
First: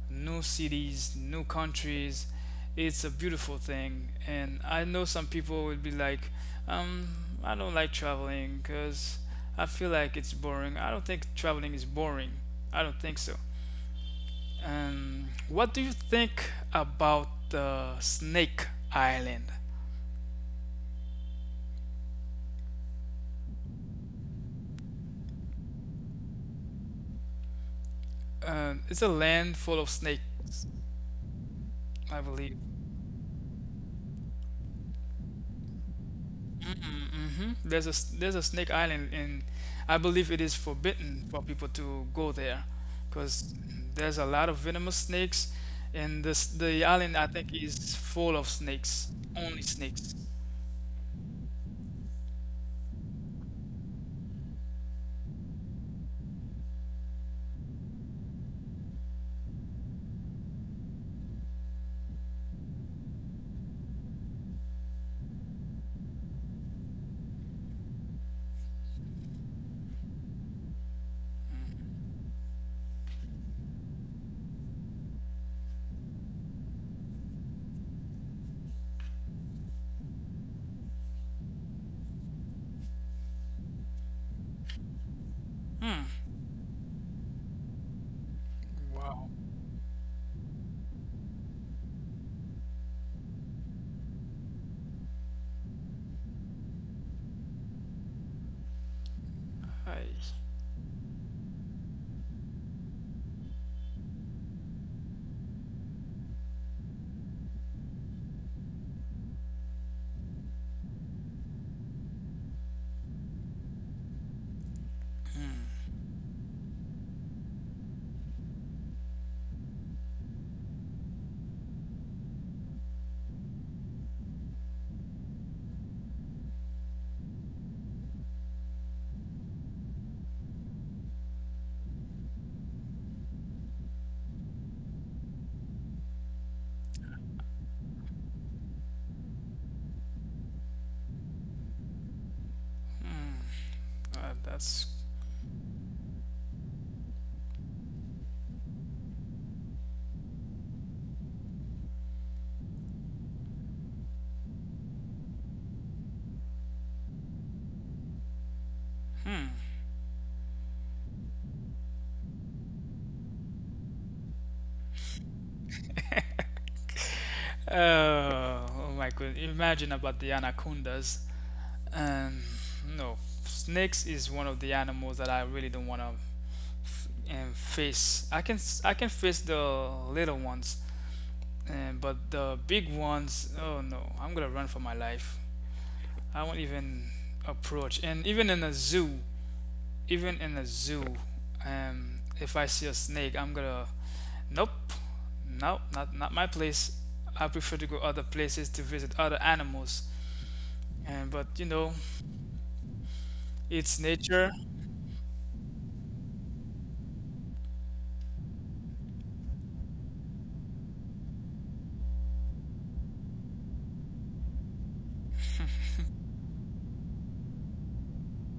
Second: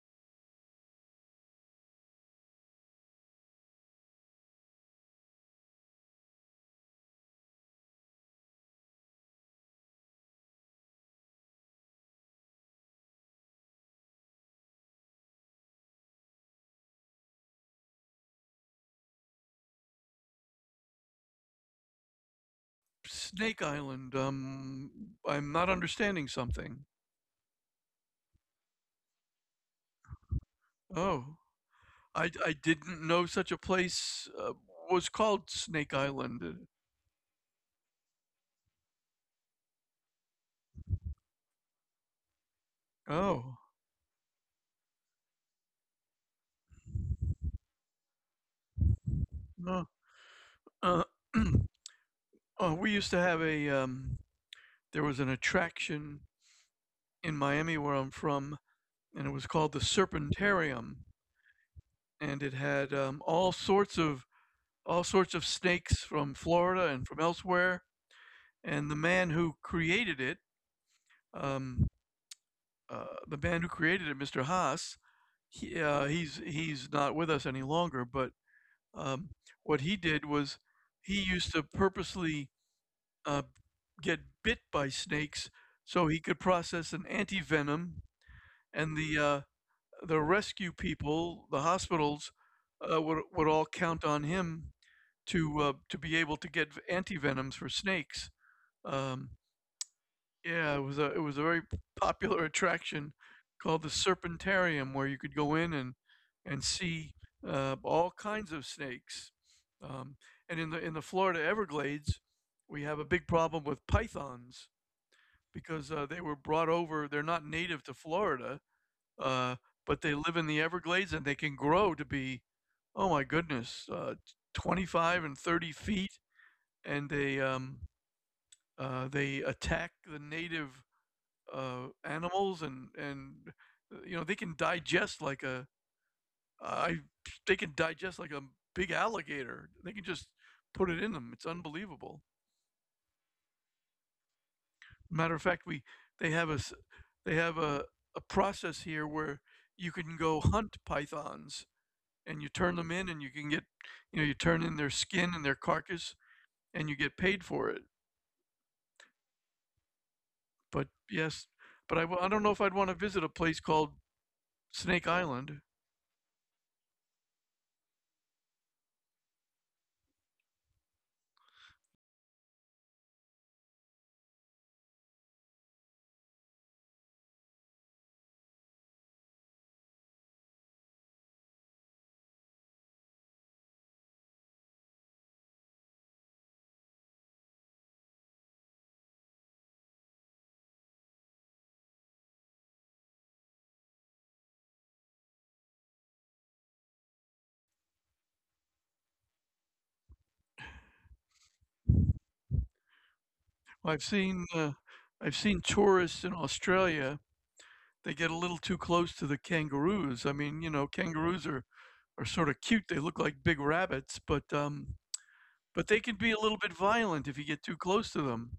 Speaker 1: new cities, new countries. It's a beautiful thing. And I know some people would be like, um, I don't like traveling because I feel like it's boring. I don't think traveling is boring. I don't think so. What do you think about the Snake Island?
Speaker 2: Snake Island. I'm not understanding something.
Speaker 1: It's a land full of snakes,
Speaker 2: Oh,
Speaker 1: I
Speaker 2: I
Speaker 1: believe.
Speaker 2: didn't know such a place was called Snake Island.
Speaker 1: Mm-hmm. There's there's a Snake Island, and I believe it is forbidden for people to go there, because
Speaker 2: Oh,
Speaker 1: there's a lot of venomous snakes, and this the island, I think, is full of snakes, only
Speaker 2: no.
Speaker 1: snakes.
Speaker 2: Uh, *clears throat* we used to have a there was an attraction in Miami where I'm from, and it was called the Serpentarium, and it had all sorts of snakes from Florida and from elsewhere. And the man who created it, um, the man who created it, Mr. Haas, he's he's not with us any longer. But um, what he did was he used to purposely uh, get bit by snakes
Speaker 1: Hmm.
Speaker 2: so he could process an antivenom and
Speaker 1: Wow.
Speaker 2: the rescue people, the hospitals, would all count on him to be able to get antivenoms for snakes. Um,
Speaker 1: I,
Speaker 2: yeah, it was a very popular attraction called the Serpentarium, where you could go in and see all kinds of snakes. Um, and in the Florida Everglades, we have a big problem with pythons
Speaker 1: hmm.
Speaker 2: because they were brought over. They're not native to Florida, uh, but they live in the Everglades and they can grow to be, oh my goodness, 25 and 30 feet. And they They attack the native animals and you know they can digest like a I they can digest like a big alligator. They can just put it in them. It's unbelievable.
Speaker 1: That's.
Speaker 2: Matter of fact, we they have a they have a, a process here where you can go hunt pythons and you turn them in and you can get you know you turn in their skin and their carcass and you get paid for it. But yes, but I don't know if I'd want to visit a place called Snake Island.
Speaker 1: Oh, oh my goodness! Imagine about the anacondas. And no, snakes is one of the animals that I really don't want to face. I can I can face the little ones, and but the big ones, oh no, I'm gonna run for my life. I won't even approach. And even in a zoo, even in a zoo, if I see a snake, I'm gonna nope, nope, not not my place. I prefer to go other places to visit other animals. And but you know,
Speaker 2: Well,
Speaker 1: it's nature.
Speaker 2: I've seen tourists in Australia they get a little too close to the kangaroos. I mean, you know, kangaroos are sort of cute. They look like big rabbits, but but they can be a little bit violent if you get too close to them.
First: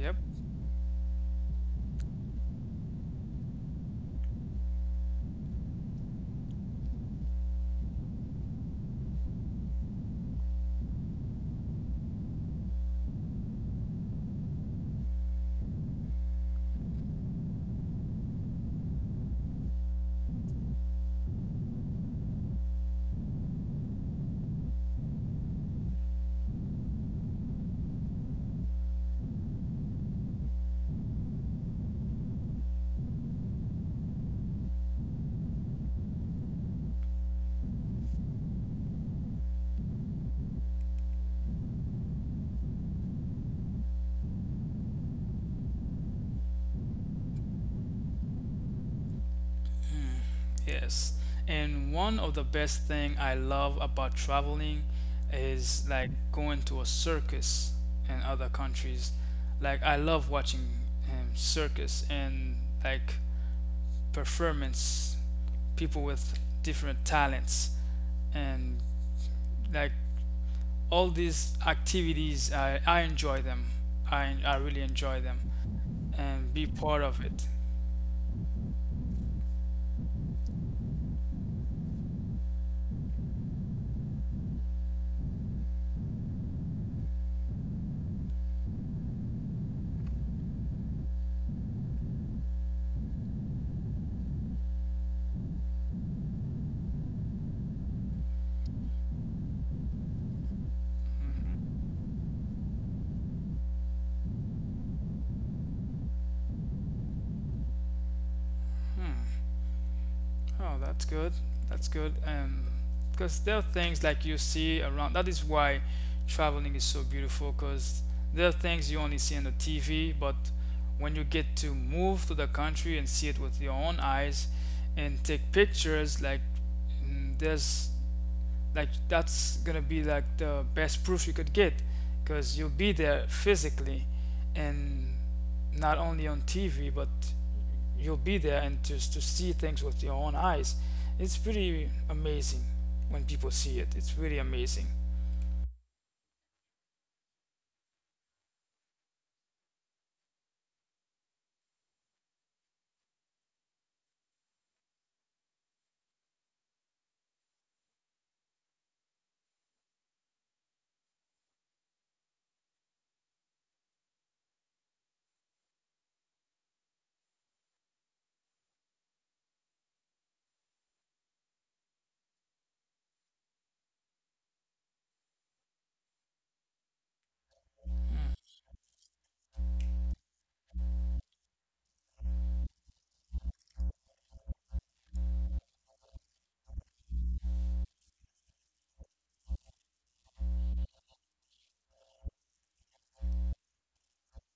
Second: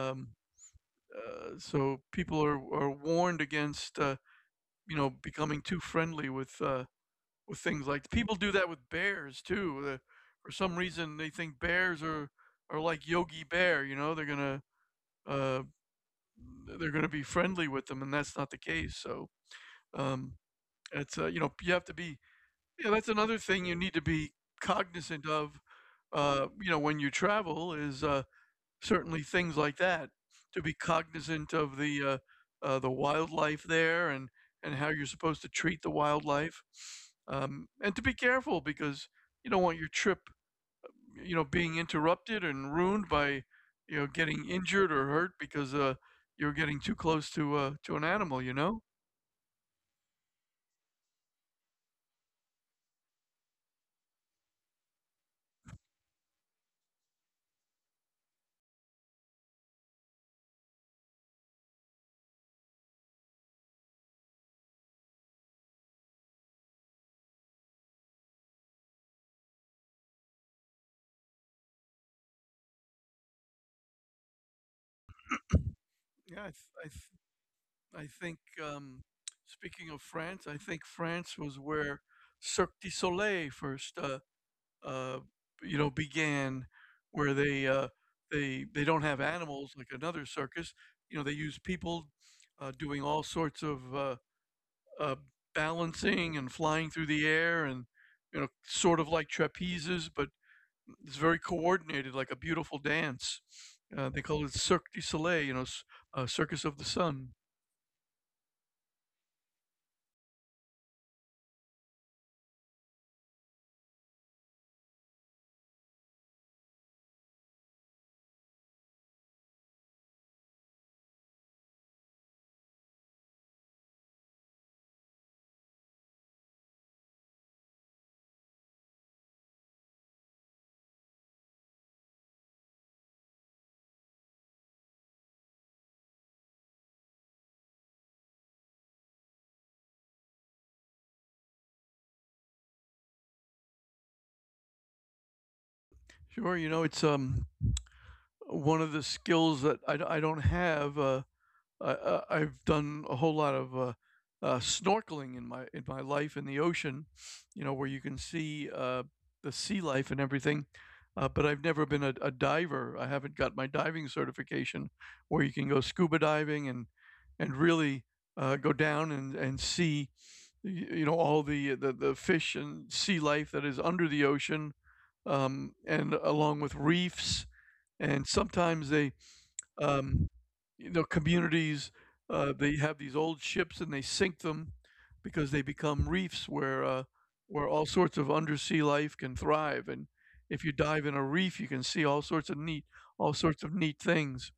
Speaker 1: Yep.
Speaker 2: so people are warned against you know becoming too friendly with things like people do that with bears too. For some reason, they think bears are like Yogi Bear. You know, uh, they're gonna be friendly with them, and that's not the case. So um, it's you know you have to be. Yeah, that's another thing you need to be cognizant of, you know, when you travel is certainly things like that. To be cognizant of the wildlife there and how you're supposed to treat the wildlife, and to be careful because you don't want your trip, you know, being interrupted and ruined by you know getting injured or hurt because you're getting too close to an animal. You know.
Speaker 1: Yes, and one of the best thing I love about traveling is like going to a circus in other countries. Like I love watching circus and like performance, people with different talents and like all these activities. I enjoy them. I really enjoy them
Speaker 2: Yeah, I,
Speaker 1: and be
Speaker 2: th-
Speaker 1: part of it.
Speaker 2: I think, um, speaking of France, I think France was where Cirque du Soleil first, uh, you know, began, where they don't have animals like another circus. You know, they use people doing all sorts of uh, balancing and flying through the air, and you know, sort of like trapezes, but it's very
Speaker 1: Mhm.
Speaker 2: coordinated, like a beautiful dance. They call it Cirque du Soleil, you know, Circus of the Sun.
Speaker 1: Hmm. Oh, that's good. That's good. Because there are things like you see around. That is why traveling is so beautiful. Because there are things you only see on the TV, but when you get to move to the country and see it with your own eyes, and take pictures, like mm, there's like that's gonna be like the best proof you could get, because you'll be there physically, and not only on TV, but you'll be there, and just to see things with your own eyes, it's pretty amazing. When people see it, it's really amazing.
Speaker 2: Sure, you know, it's one of the skills that I don't have. Have done a whole lot of snorkeling in my life in the ocean, you know, where you can see the sea life and everything. But I've never been a diver. I haven't got my diving certification, where you can go scuba diving and really go down and see, you know, all the fish and sea life that is under the ocean, and along with reefs and
Speaker 1: Mm.
Speaker 2: sometimes um, you know, communities they have these old ships and they sink them because they become reefs where all sorts of undersea life can thrive. And if you dive in a reef, you can see all sorts of neat all sorts of neat things.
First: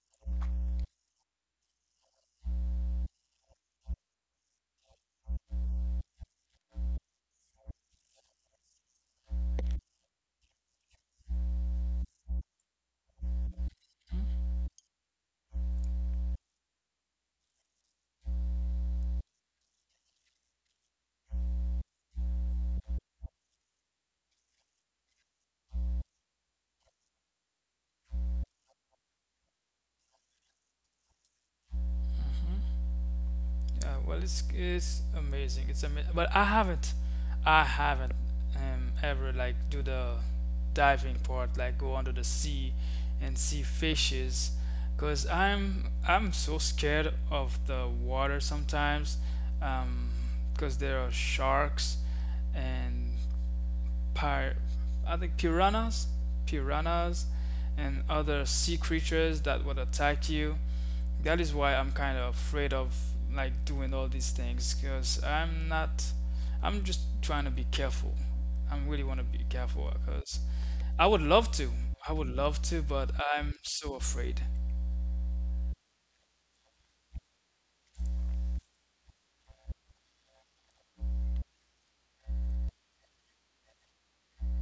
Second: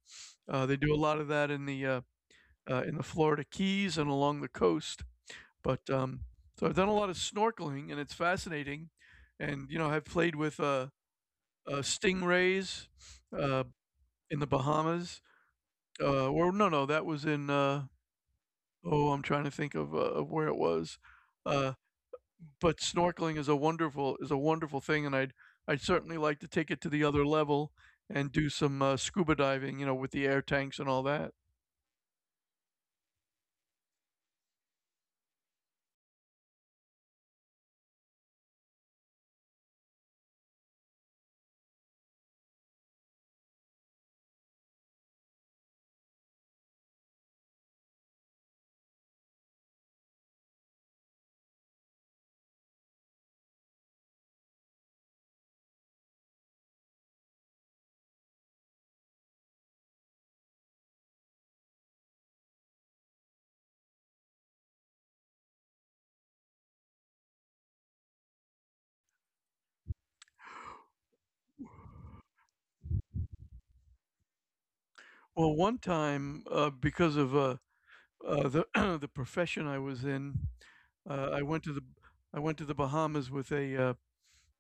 Speaker 2: They do a lot of that in the Florida Keys and along the coast. But so I've done a lot of snorkeling, and it's fascinating. And you know, I've played with stingrays uh, in the Bahamas. Well, no, no, that was in, oh, I'm trying to think of where it was. Uh, but snorkeling is a wonderful thing, and I'd certainly like to take it to the other level and do some scuba diving, you know, with the air tanks and all that.
Speaker 1: Uh, well, it's amazing, it's amazing, but I haven't, I haven't ever like do the diving part, like go under the sea and see fishes, because I'm so scared of the water sometimes, because there are sharks and pir- I think piranhas, piranhas, and other sea creatures that would attack you. That is why I'm kind of afraid of like doing all these things, because I'm not. I'm just trying to be careful. I really want to be careful, because I would love to. I would love to, but I'm so afraid.
Speaker 2: Well, one time, because of the *clears throat* the profession I was in, I went to the I went to the Bahamas with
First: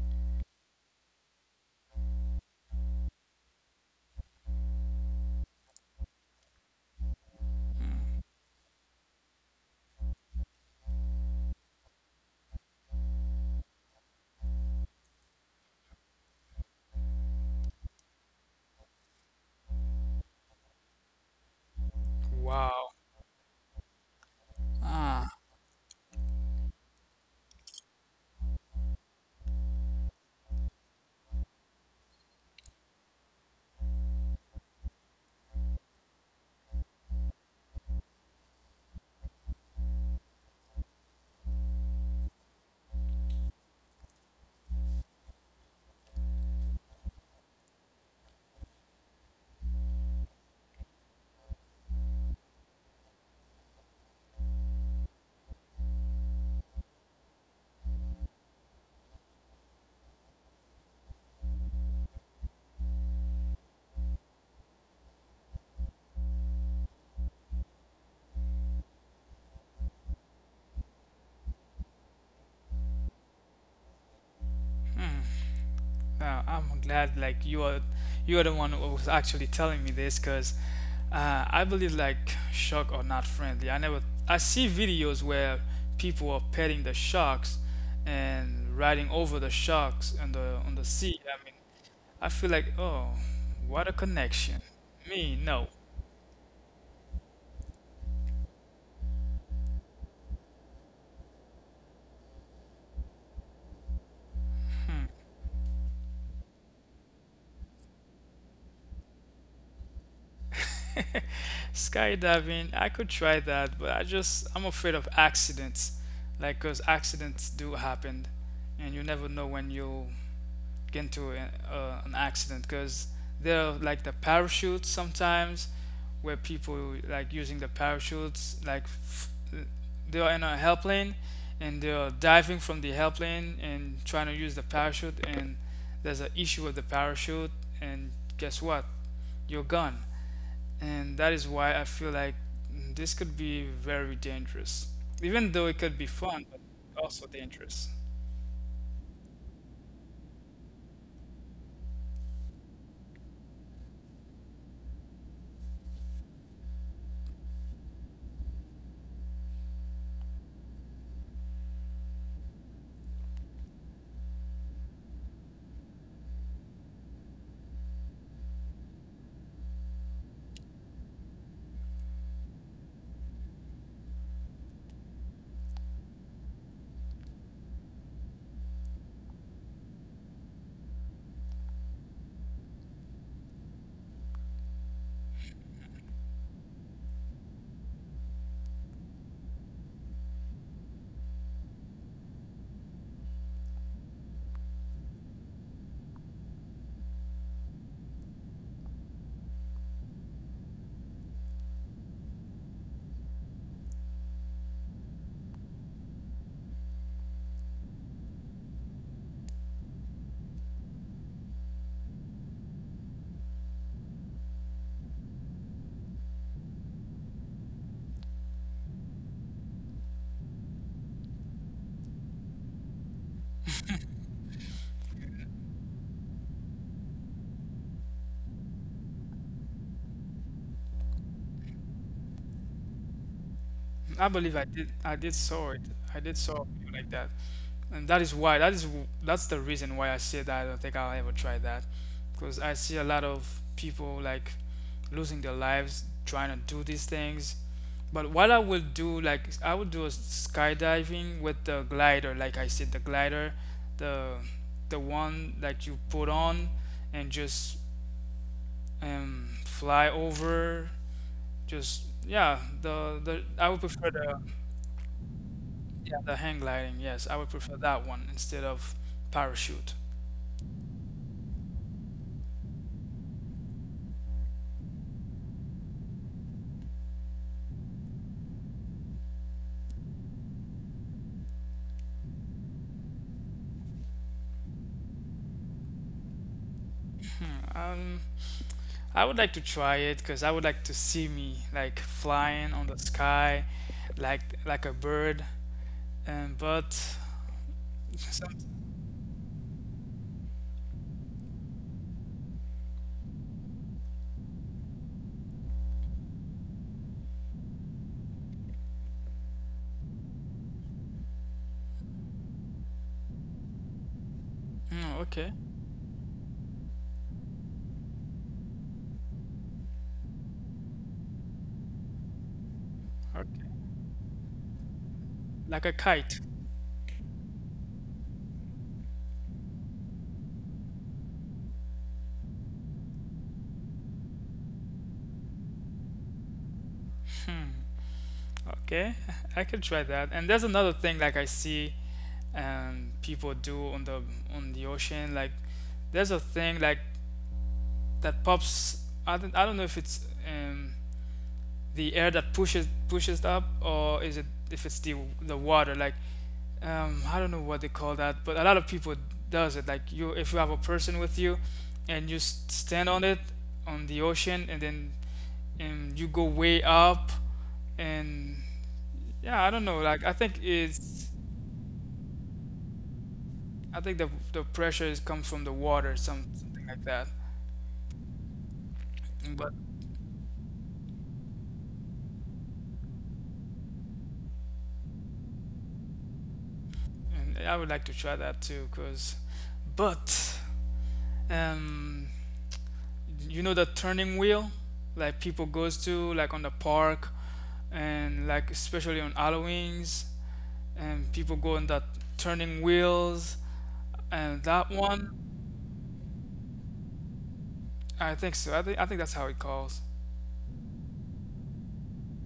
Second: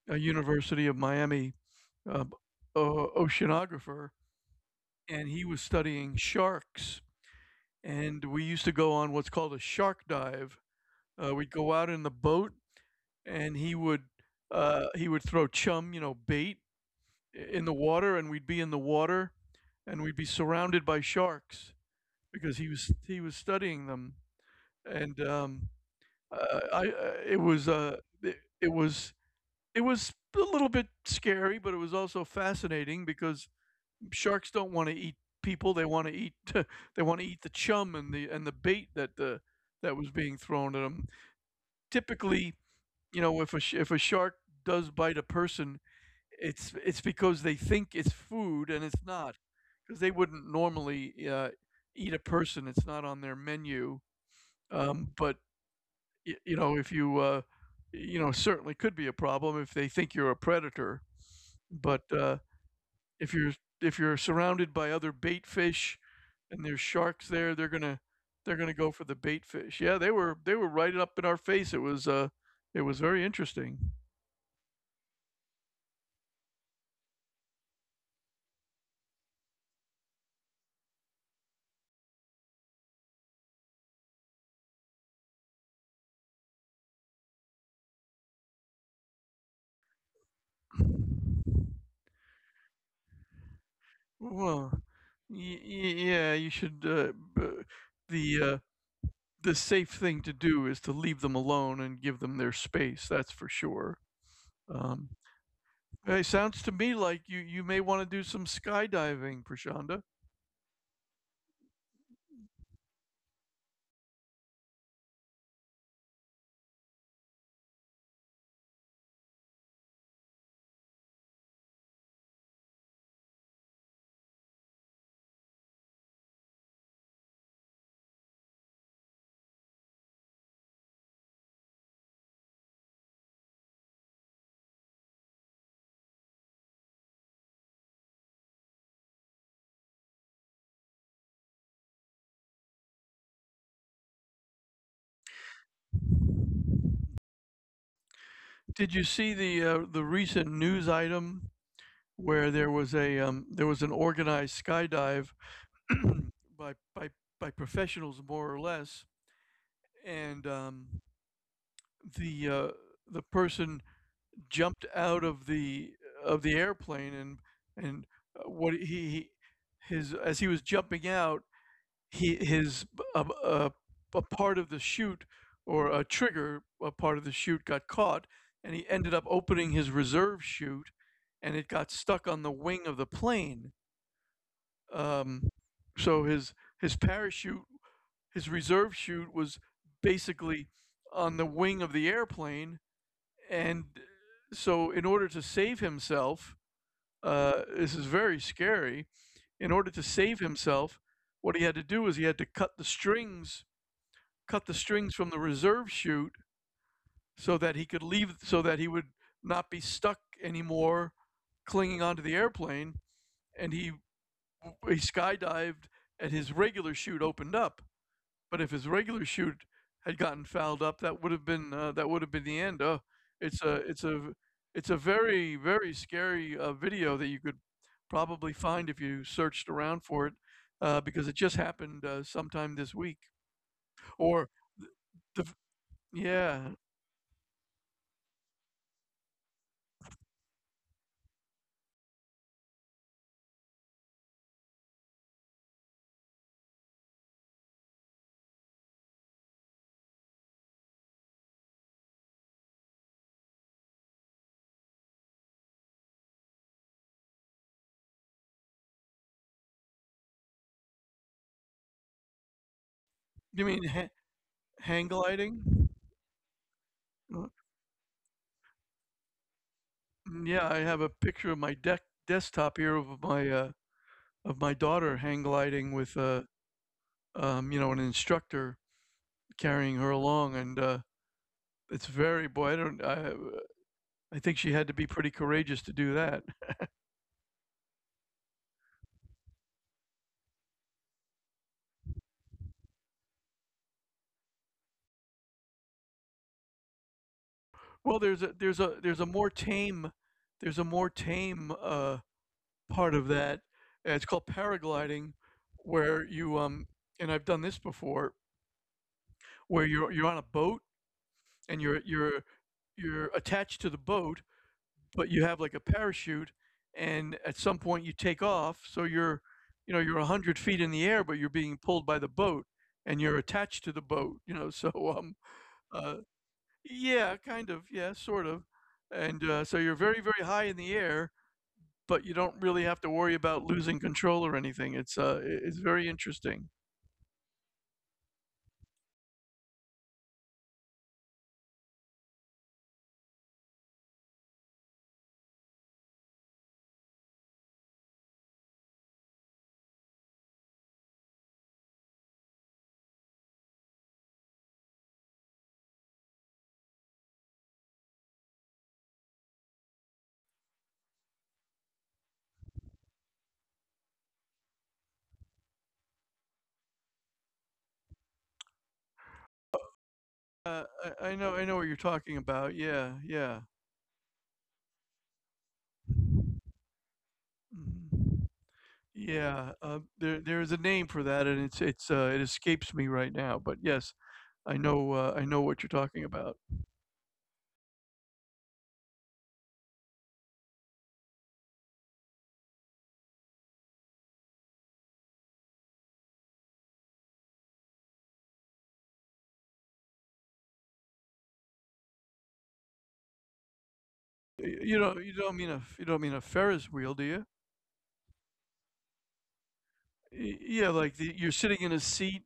Speaker 2: a University of Miami uh, oceanographer, and he was studying sharks
Speaker 1: Hmm.
Speaker 2: and we used to go on what's called a shark dive. We'd go out in the boat, and he would throw chum, you know, bait in the water, and we'd be in the water, and we'd be surrounded by sharks because
Speaker 1: Wow.
Speaker 2: he was studying them, and
Speaker 1: Ah.
Speaker 2: I it was it was it was a little bit scary, but it was also fascinating because sharks don't want to eat people. They want to eat. *laughs* They want to eat the chum and the bait that the that was being thrown at them. Typically, you know, if a shark does bite a person, it's because they think it's food and it's not because they wouldn't normally eat a person. It's not on their menu. But you know, if you you know, certainly could be a problem if they think you're a predator. But if you're if you're surrounded by other bait fish, and there's sharks there, they're gonna go for the bait fish. Yeah, they were right up in our face. It was very interesting.
Speaker 1: Hmm. Now, I'm glad like you are, you are the one who was actually telling me this, because uh, I believe like shark are not friendly. I never, I see videos where people are petting the sharks and riding over the sharks on the sea. I mean, I feel like oh, what a connection.
Speaker 2: Well,
Speaker 1: Me, no.
Speaker 2: yeah, you should. The uh, the safe thing to do is to leave them alone and give them their space. That's for sure.
Speaker 1: Hmm.
Speaker 2: Um, It sounds to me like you may want to do some skydiving, Prashanda.
Speaker 1: Skydiving, I could try that, but I just, I'm afraid of accidents. Like, cause accidents do happen, and you never know when you get into a, an accident. 'Cause they're like the parachutes sometimes, where people like using the parachutes, like they are in a helplane, and they are diving from the helplane and trying to use the parachute, and there's an issue with the parachute, and guess what? You're gone. And that is why I feel like this could be very dangerous, even though it could be fun, but also dangerous.
Speaker 2: Did you see the recent news item where there was an organized skydive *clears throat* by by by professionals, more or less, and the uh, the person jumped out of the airplane, and and what he, his as he was jumping out, he his a part of the chute or a trigger a part of the chute got caught, and he ended up opening his reserve chute, and it got stuck on the wing of the plane. Um, so his his parachute, his reserve chute, was basically on the wing of the airplane. And uh, so in order to save himself, this is very scary, in order to save himself, what he had to do is he had to cut the strings, from the reserve chute so that he would not be stuck anymore clinging onto the airplane. And he skydived, and his regular chute opened up. But if his regular shoot had gotten fouled up, that would have been that would have been the end. It's a it's a it's a very, very scary video that you could probably find if you searched around for it, because it just happened sometime this week.
Speaker 1: I
Speaker 2: Or
Speaker 1: believe I did. I did
Speaker 2: th- the
Speaker 1: saw it. I did saw a
Speaker 2: Yeah,
Speaker 1: video like that. And that's the reason why I say that I don't think I'll ever try that, because I see a lot of people like losing their lives trying to do these things. But what I will do, like I would do a skydiving with the glider, like I said, the glider, the the one that you put on, and just fly over. Just yeah, the
Speaker 2: you
Speaker 1: I would
Speaker 2: mean
Speaker 1: prefer the,
Speaker 2: hang gliding?
Speaker 1: yeah, the hang gliding, yes, I
Speaker 2: Uh,
Speaker 1: would prefer that one instead of parachute.
Speaker 2: Yeah, I have a picture of my deck desktop here of my daughter hang gliding with you know, an instructor carrying her along and. It's very boy. I don't. I think she had to be pretty courageous to do that.
Speaker 1: Um, I would like to try it, because I would like to see me like flying on the sky, like a bird. But
Speaker 2: *laughs* Well,
Speaker 1: some,
Speaker 2: there's a more tame part of that. It's called paragliding, where you and I've done this before — where you're on a boat, and you're attached to the boat,
Speaker 1: mm,
Speaker 2: but you
Speaker 1: okay,
Speaker 2: have like a parachute, and at some point you take off. So you're you know you're 100 feet in the air, but you're being pulled by the boat, and you're
Speaker 1: okay,
Speaker 2: attached to the boat. You know. *laughs* So um
Speaker 1: like a
Speaker 2: Uh,
Speaker 1: kite.
Speaker 2: yeah, kind of, yeah, sort of. And, so you're very, very high in the air, but you don't really have to worry about losing control or anything. It's very interesting.
Speaker 1: Hmm, okay, *laughs* I could try that. And there's another thing like I see people do on the ocean. Like there's a thing like that pops. I don't know if it's um the air that pushes up, or is it, if it's the water like I don't know what they call that, but a lot of people does it. Like you, if you have a person with you, and you stand on it on the ocean, and then and you go way up, and yeah, I don't know. Like I think
Speaker 2: Uh, I
Speaker 1: it's,
Speaker 2: I know I know what you're talking about. Yeah, yeah.
Speaker 1: I think the pressure is come from the water, some something like that.
Speaker 2: Mhm. Yeah,
Speaker 1: But
Speaker 2: there is a name for that, and it escapes me right now. But yes, I know what you're talking about.
Speaker 1: and I would like to try that too, cause, but um, you know the turning wheel, like people goes to like on the park, and like especially on Halloween's, and people go in that turning wheels and that
Speaker 2: You know,
Speaker 1: one.
Speaker 2: you don't mean a Ferris wheel, do you?
Speaker 1: I think so. I think, I think that's how it calls.
Speaker 2: Yeah, like you're sitting in a seat,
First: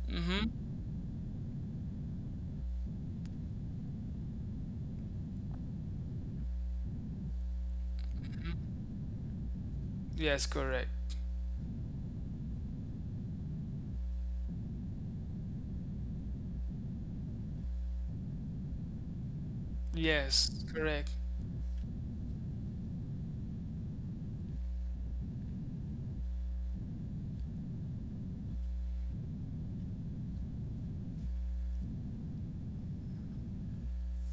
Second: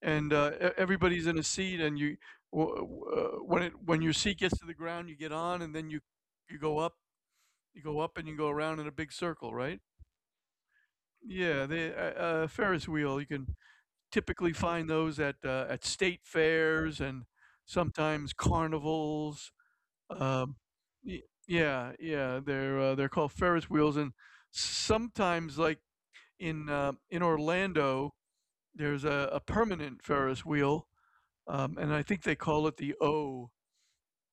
Speaker 2: and
Speaker 1: Mm-hmm.
Speaker 2: everybody's in a seat, and you w- w- when it when your seat gets to the ground, you get on, and then you go up, and you go around in a big circle, right?
Speaker 1: Yes, correct.
Speaker 2: Yeah, the Ferris wheel. You can typically find those at state fairs and sometimes carnivals.
Speaker 1: Yes,
Speaker 2: Um,
Speaker 1: correct.
Speaker 2: yeah, yeah, they're called Ferris wheels, and sometimes, like in Orlando, there's a permanent Ferris wheel, and I think they call it the O,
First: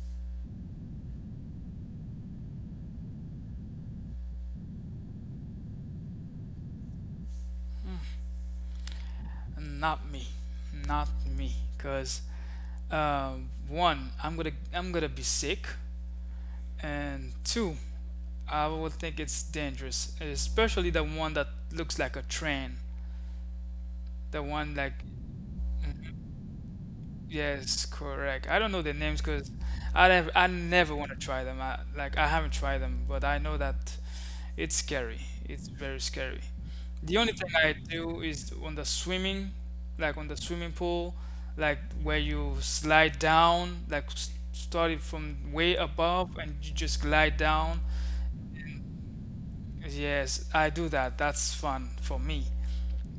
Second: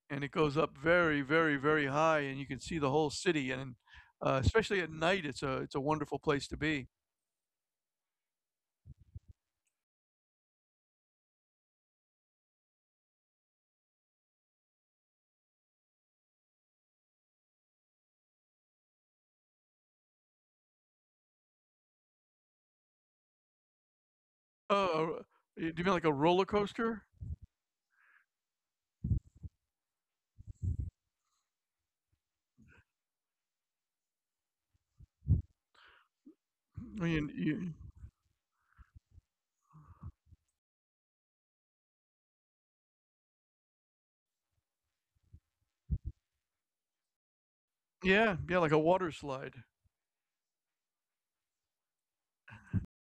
Speaker 2: and it goes up very, very, very high, and you can see the whole city, and especially at night, it's a wonderful place to be.
Speaker 1: Not me. Not me. Cause one, I'm gonna, I'm gonna be sick, and two, I would think it's dangerous, especially the one that looks like a train. The one like
Speaker 2: Oh, do you mean like
Speaker 1: mhm.
Speaker 2: a roller coaster?
Speaker 1: Yes, correct. I don't know the names because I never, I never want to try them. I like, I haven't tried them, but I know that it's scary. It's very scary.
Speaker 2: I
Speaker 1: The
Speaker 2: mean,
Speaker 1: only thing I
Speaker 2: you,
Speaker 1: do is on the swimming, like on the swimming pool, like where you slide down, like started from way above and you just glide down.
Speaker 2: Yeah, yeah, like a water slide.
Speaker 1: Yes, I do that. That's fun for me.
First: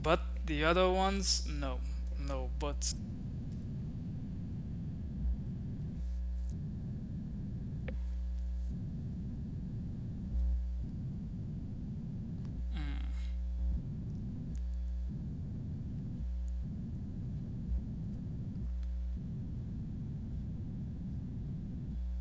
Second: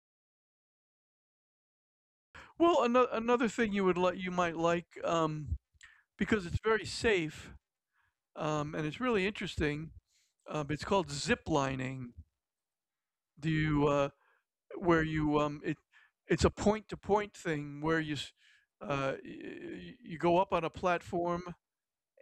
Speaker 1: But the other ones, no, no.
Speaker 2: Well,
Speaker 1: But
Speaker 2: another thing you might like, because it's very safe, and it's really interesting. It's called zip lining. Do you where you it It's a point to point thing where you s- y- y- you go up on a platform,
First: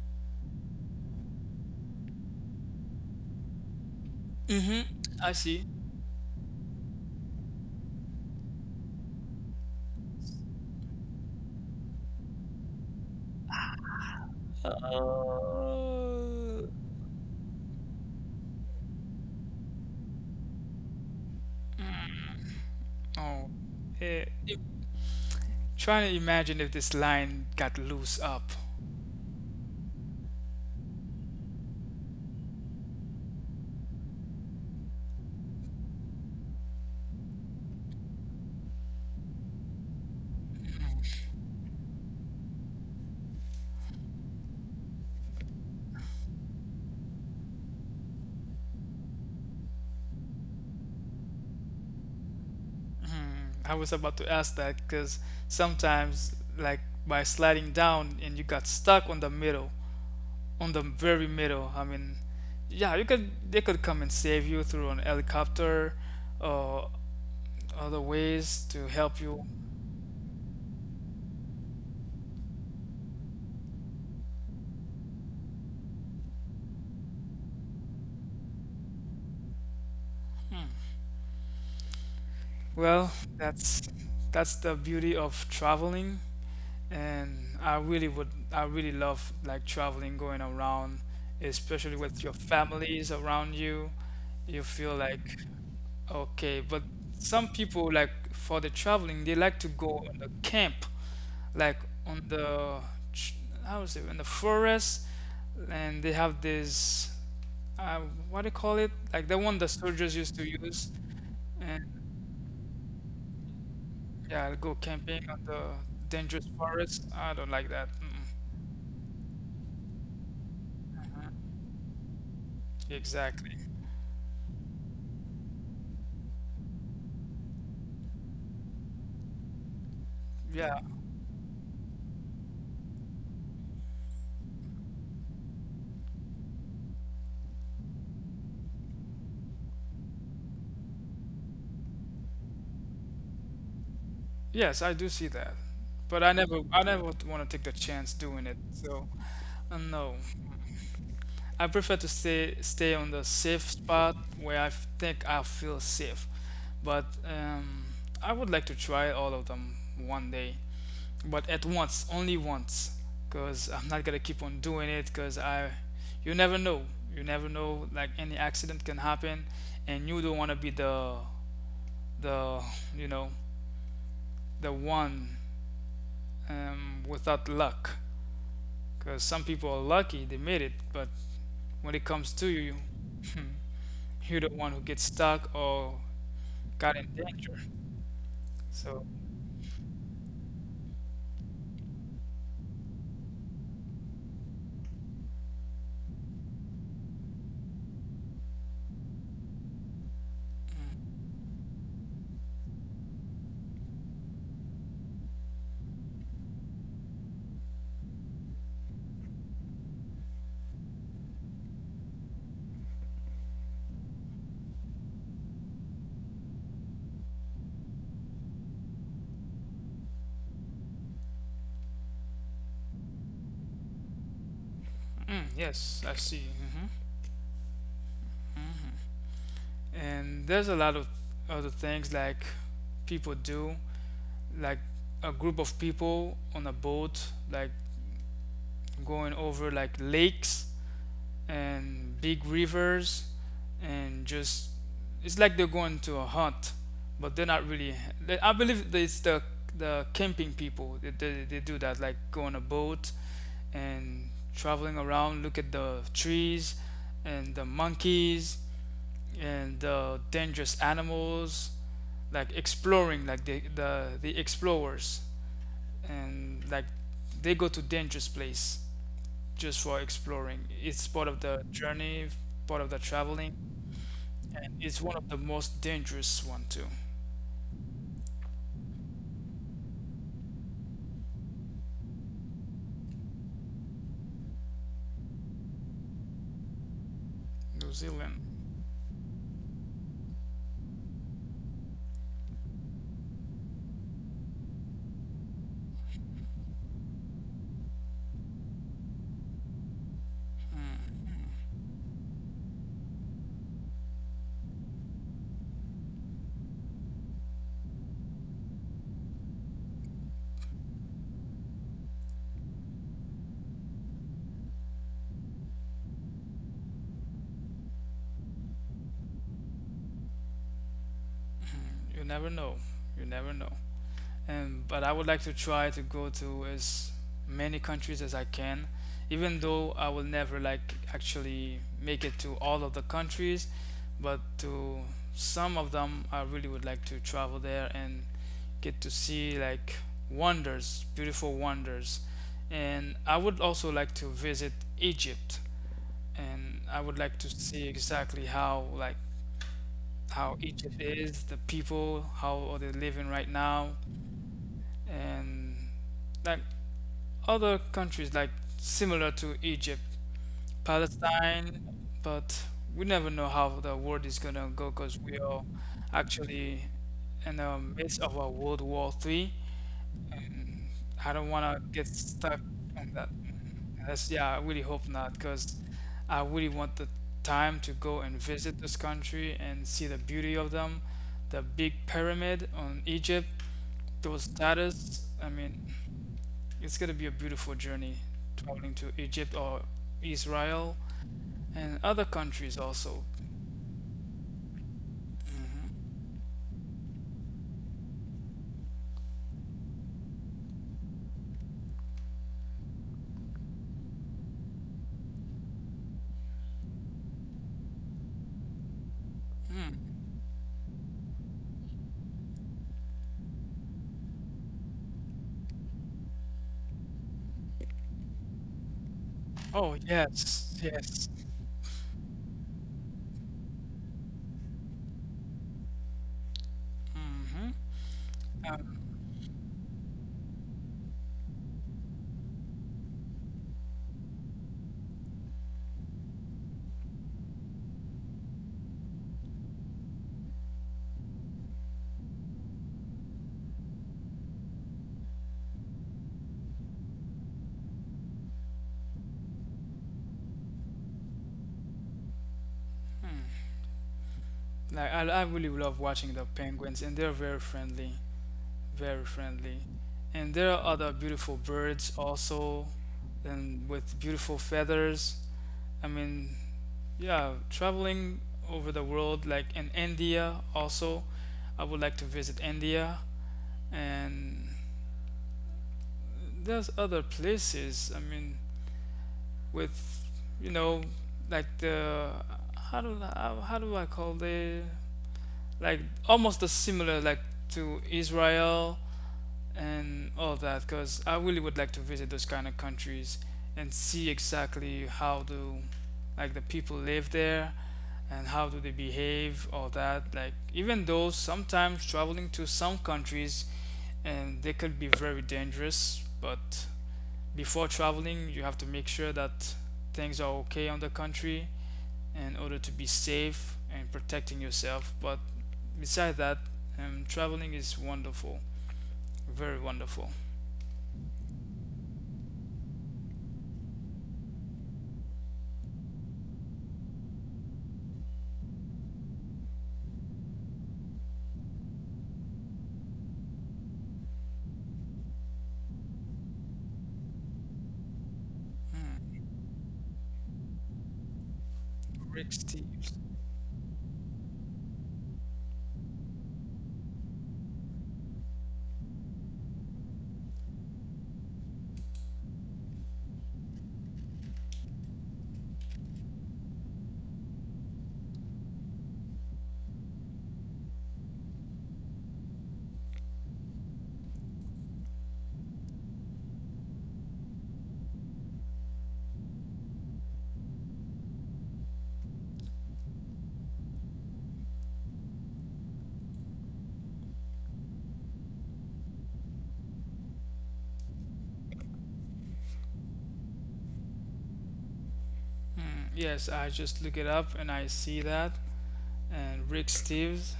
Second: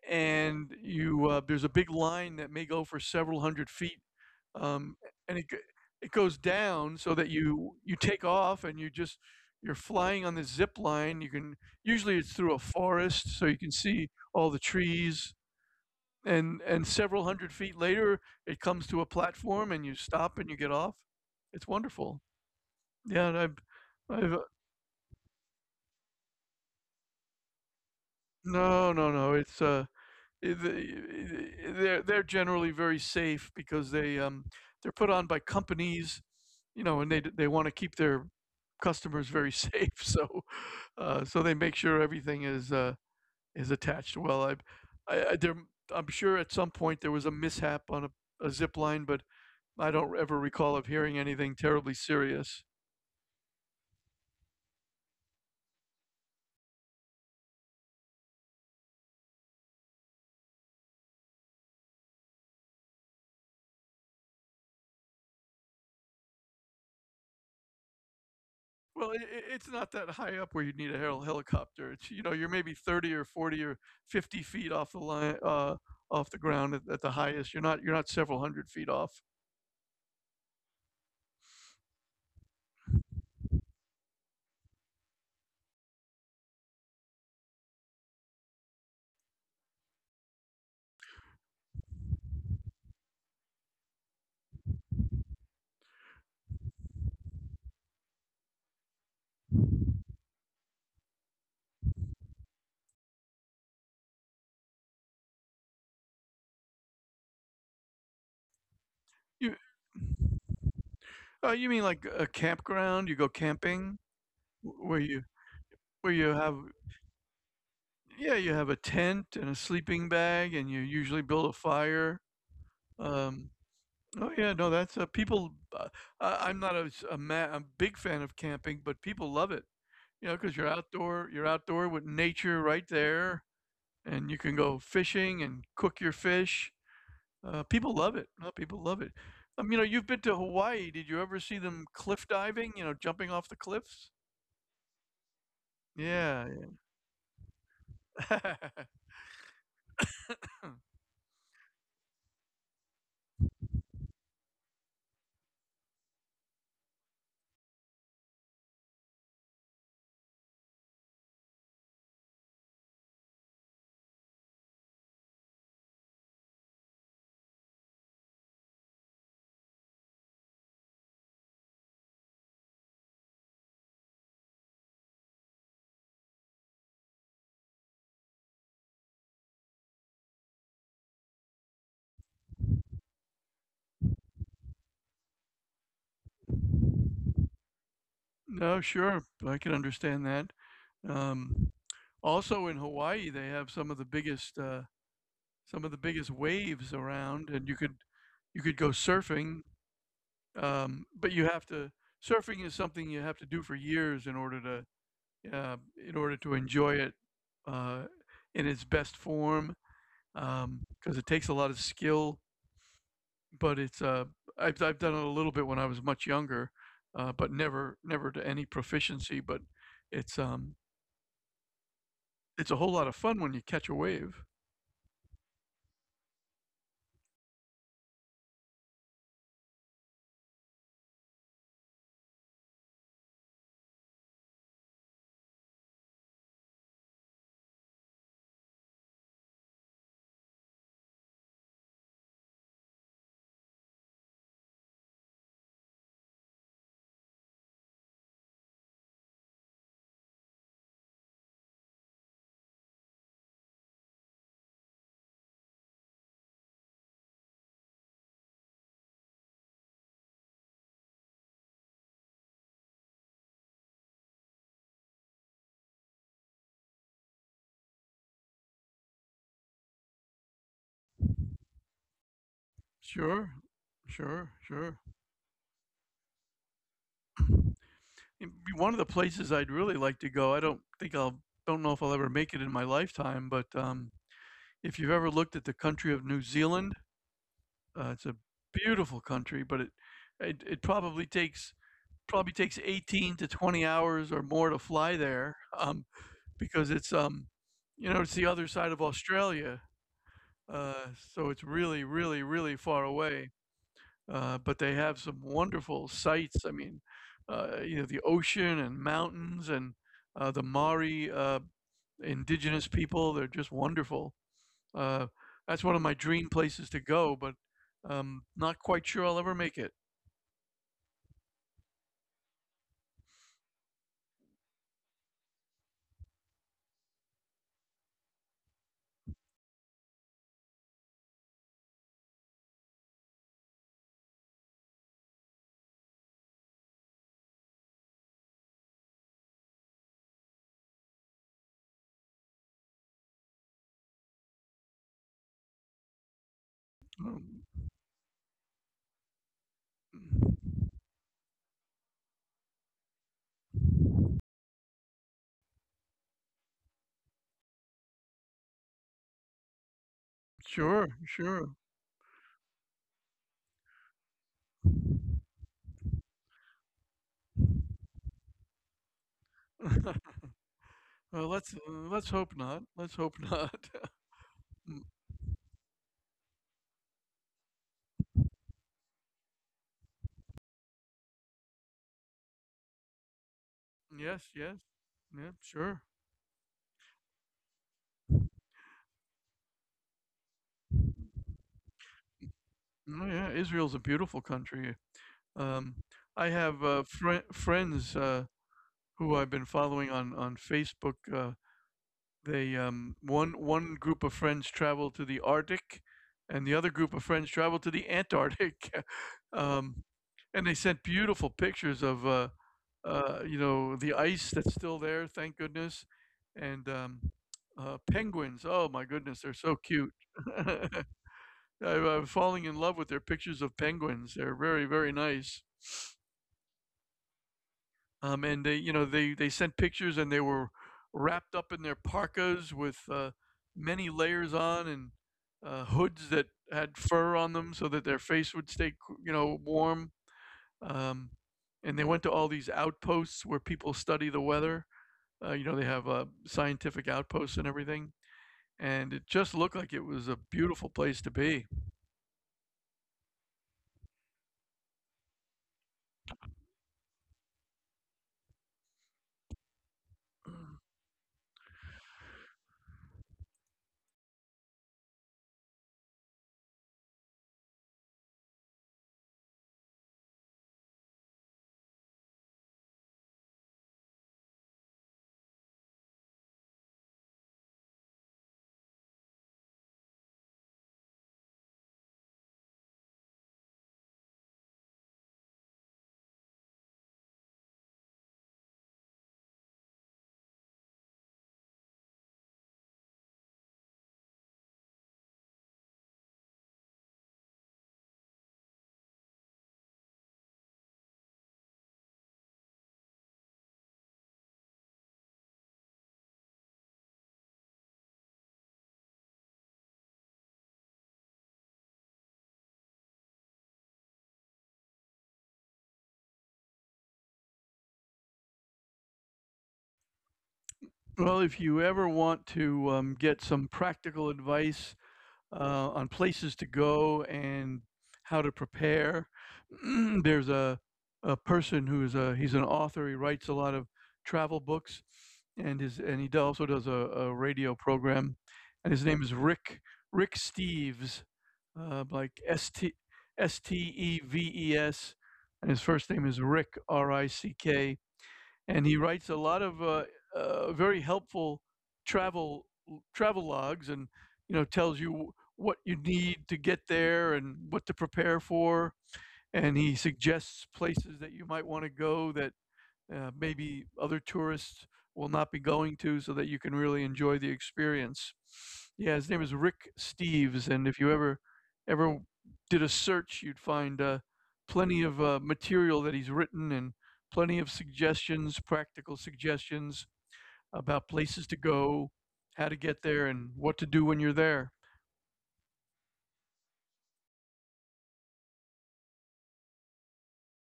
Speaker 2: and you there's a big line that may go for several hundred feet,
Speaker 1: mm-hmm,
Speaker 2: um,
Speaker 1: I
Speaker 2: and
Speaker 1: see.
Speaker 2: it goes down so that you take off, and you're flying on the zip line. You can usually it's through a forest, so you can see all the trees.
Speaker 1: Uh,
Speaker 2: And several hundred feet later, it comes to a platform, and you stop and you get off. It's wonderful. Yeah, and
Speaker 1: oh,
Speaker 2: I've
Speaker 1: if, trying to imagine if this line got loose up.
Speaker 2: no, no, no. It's I- they're generally very safe because they're put on by companies, you know, and they want to keep their customers very *laughs* safe. So, they make sure everything is attached well. I, I there I'm sure at some point there was a mishap on a zip line, but I don't ever recall of hearing anything terribly serious.
Speaker 1: Mm, I was about to ask that, because sometimes, like by sliding down and you got stuck on the middle, on the very middle. I mean, yeah, you could, they could come and save you through an helicopter or other ways to
Speaker 2: Well,
Speaker 1: help you.
Speaker 2: it's not that high up where you'd need a helicopter. It's, you know, you're maybe 30 or 40 or 50 feet off the line, off the ground at the highest. You're not several hundred feet off.
Speaker 1: Hmm. Well, that's that's the beauty of traveling, and I really would, I really love like traveling, going around, especially with your families around you. You feel like okay, but some people like for the traveling, they like to go on the camp, like on the ch- how is it in the forest, and they have this uh, what do you call it? Like the
Speaker 2: You,
Speaker 1: one the soldiers used to use,
Speaker 2: oh, you
Speaker 1: and
Speaker 2: mean like a campground? You go camping,
Speaker 1: yeah, I'll go
Speaker 2: wh-
Speaker 1: camping on the
Speaker 2: where you
Speaker 1: dangerous
Speaker 2: have
Speaker 1: forest. I don't like that.
Speaker 2: yeah, you
Speaker 1: Mm,
Speaker 2: have a tent and a sleeping bag, and you usually build a fire. Um,
Speaker 1: exactly.
Speaker 2: oh yeah, no, that's people. I'm not a, s- a ma- a big fan of camping, but people love it. You know, because
Speaker 1: Yeah.
Speaker 2: you're outdoor with nature right there, and you can go fishing and cook your fish. People love it. People love it. You know, you've been to Hawaii. Did you ever see them cliff diving? You know, jumping off the cliffs.
Speaker 1: Yes, I do see that, but I
Speaker 2: Yeah.
Speaker 1: never, I never want to take the chance doing it.
Speaker 2: *laughs*
Speaker 1: So, no. I prefer to stay on the safe spot where I think I feel safe. But I would like to try all of them one day, but at once, only once, because I'm not gonna keep on doing it. You never know, you never know. Like any accident can happen, and you don't want to be the you know the one without luck. Because some people are lucky they made it, but when it comes to you, *laughs* you're the one who gets stuck or got in danger.
Speaker 2: No,
Speaker 1: So,
Speaker 2: sure. I can understand that. Um, Also in Hawaii, they have some of the biggest waves around, and you could go surfing. But you have to Surfing is something you have to do for years in order to uh, enjoy it uh, in its best form, because it takes a lot of skill. But it's I've done it a little bit when I was much younger, but never to any proficiency. But it's It's a whole lot of fun when you catch a wave.
Speaker 1: mm, yes, I see. Hmm. Hmm. And there's a lot of other things like people do, like a group of people on a boat, like going over like lakes and big rivers, and just it's like they're going to a hunt, but they're not really. I believe that it's the camping people. They do that, like go on a boat and traveling around, look at the trees and the monkeys and the dangerous animals, like exploring, like the explorers, and like they go to dangerous place just for exploring. It's part of the journey, part of the
Speaker 2: Sure,
Speaker 1: traveling,
Speaker 2: sure,
Speaker 1: and
Speaker 2: sure.
Speaker 1: it's one of the most dangerous one too.
Speaker 2: It'd be one of the places I'd really like to go. I don't think I'll, don't know if I'll ever make it in my lifetime, but if you've ever looked at the country of New Zealand,
Speaker 1: New
Speaker 2: it's a
Speaker 1: Zealand,
Speaker 2: beautiful country, but it probably takes 18 to 20 hours or more to fly there, because it's you know, it's the other side of Australia, uh, so it's really, really, really far away. But they have some wonderful sights. I mean, you know, the ocean and mountains and the Maori indigenous people. They're just wonderful. Uh, that's one of my dream places to go, but not quite sure I'll ever make it.
Speaker 1: you never know, you never know. And but I would like to try to go to as many countries as I can, even though I will never like actually make it to all of the countries, but to some of them I really would like to travel there and get to see like wonders, beautiful wonders. And I would also like to visit Egypt and I would like to
Speaker 2: Um,
Speaker 1: see exactly how like how Egypt is, the people, how are they living right now, and like other countries like similar to Egypt,
Speaker 2: Sure, sure.
Speaker 1: Palestine, but we never know how the world is gonna go because we are actually in the midst of a World War III,
Speaker 2: *laughs*
Speaker 1: and I don't
Speaker 2: Well,
Speaker 1: wanna get
Speaker 2: let's hope
Speaker 1: stuck
Speaker 2: not.
Speaker 1: on
Speaker 2: Let's
Speaker 1: that.
Speaker 2: hope not. *laughs*
Speaker 1: Yeah, I really
Speaker 2: Mm,
Speaker 1: hope not because I really want the time to go and visit this country and see the beauty of them, the big pyramid on Egypt, those
Speaker 2: yes, yes,
Speaker 1: statues. I
Speaker 2: yeah,
Speaker 1: mean,
Speaker 2: sure.
Speaker 1: it's going to be a beautiful journey traveling to Egypt or Israel and other countries also.
Speaker 2: Oh, yeah, Israel's a beautiful country. Um, I have friends who I've been following on Facebook. They one one group of friends traveled to the Arctic, and the other group of friends traveled to the Antarctic, *laughs* um,
Speaker 1: Hmm.
Speaker 2: and they sent beautiful pictures of you know, the ice that's still there, thank goodness, and penguins. Oh my goodness, they're so
Speaker 1: Oh,
Speaker 2: cute. *laughs*
Speaker 1: yes,
Speaker 2: I,
Speaker 1: yes.
Speaker 2: I'm falling in love with their pictures of penguins. They're very, very nice.
Speaker 1: Hmm.
Speaker 2: And they, you know,
Speaker 1: Um,
Speaker 2: they they sent pictures, and they were wrapped up in their parkas with many layers on, and hoods that had fur on them, so that their face would stay, you know, warm. Um, and they went to all these outposts where people study the weather. You know, they have scientific outposts and everything. And it just looked like it was a beautiful place to be.
Speaker 1: hmm. Like I really love watching the penguins, and they're very friendly, very friendly. And there are other beautiful birds also, and with beautiful feathers. I mean, yeah, traveling over the world, like in India also. I would like to visit India and there's other places. I mean, with you know, like the how do I call the like almost the similar like to Israel and all that. Because I really would like to visit those kind of countries and see exactly how do like the people live there and how do they behave, all that. Like even though sometimes traveling to some countries and they could be very dangerous, but before traveling you have to make sure that things are okay on the country in order to be safe and protecting yourself but besides that traveling is wonderful, very wonderful.
Speaker 2: Well, if you ever want to get some practical advice on places to go and how to prepare. *clears throat* There's a person who's a he's an author. He writes a lot of travel books, and his and he also does a radio program. And his name is Rick Steves, like
Speaker 1: Rick
Speaker 2: S T
Speaker 1: Steves.
Speaker 2: S T E V E S, and his first name is Rick, R I C K. And he writes a lot of very helpful travel travel logs, and you know, tells you what you need to get there and what to prepare for. And he suggests places that you might want to go that maybe other tourists will not be going to, so that you can really enjoy the experience. Yeah, his name is Rick Steves, and if you ever did a search, you'd find plenty of material that he's written, and plenty of suggestions, practical suggestions about places to go, how to get there, and what to do when you're there.
Speaker 1: Mm, yes, I just look it up and I see that, and Rick Steves,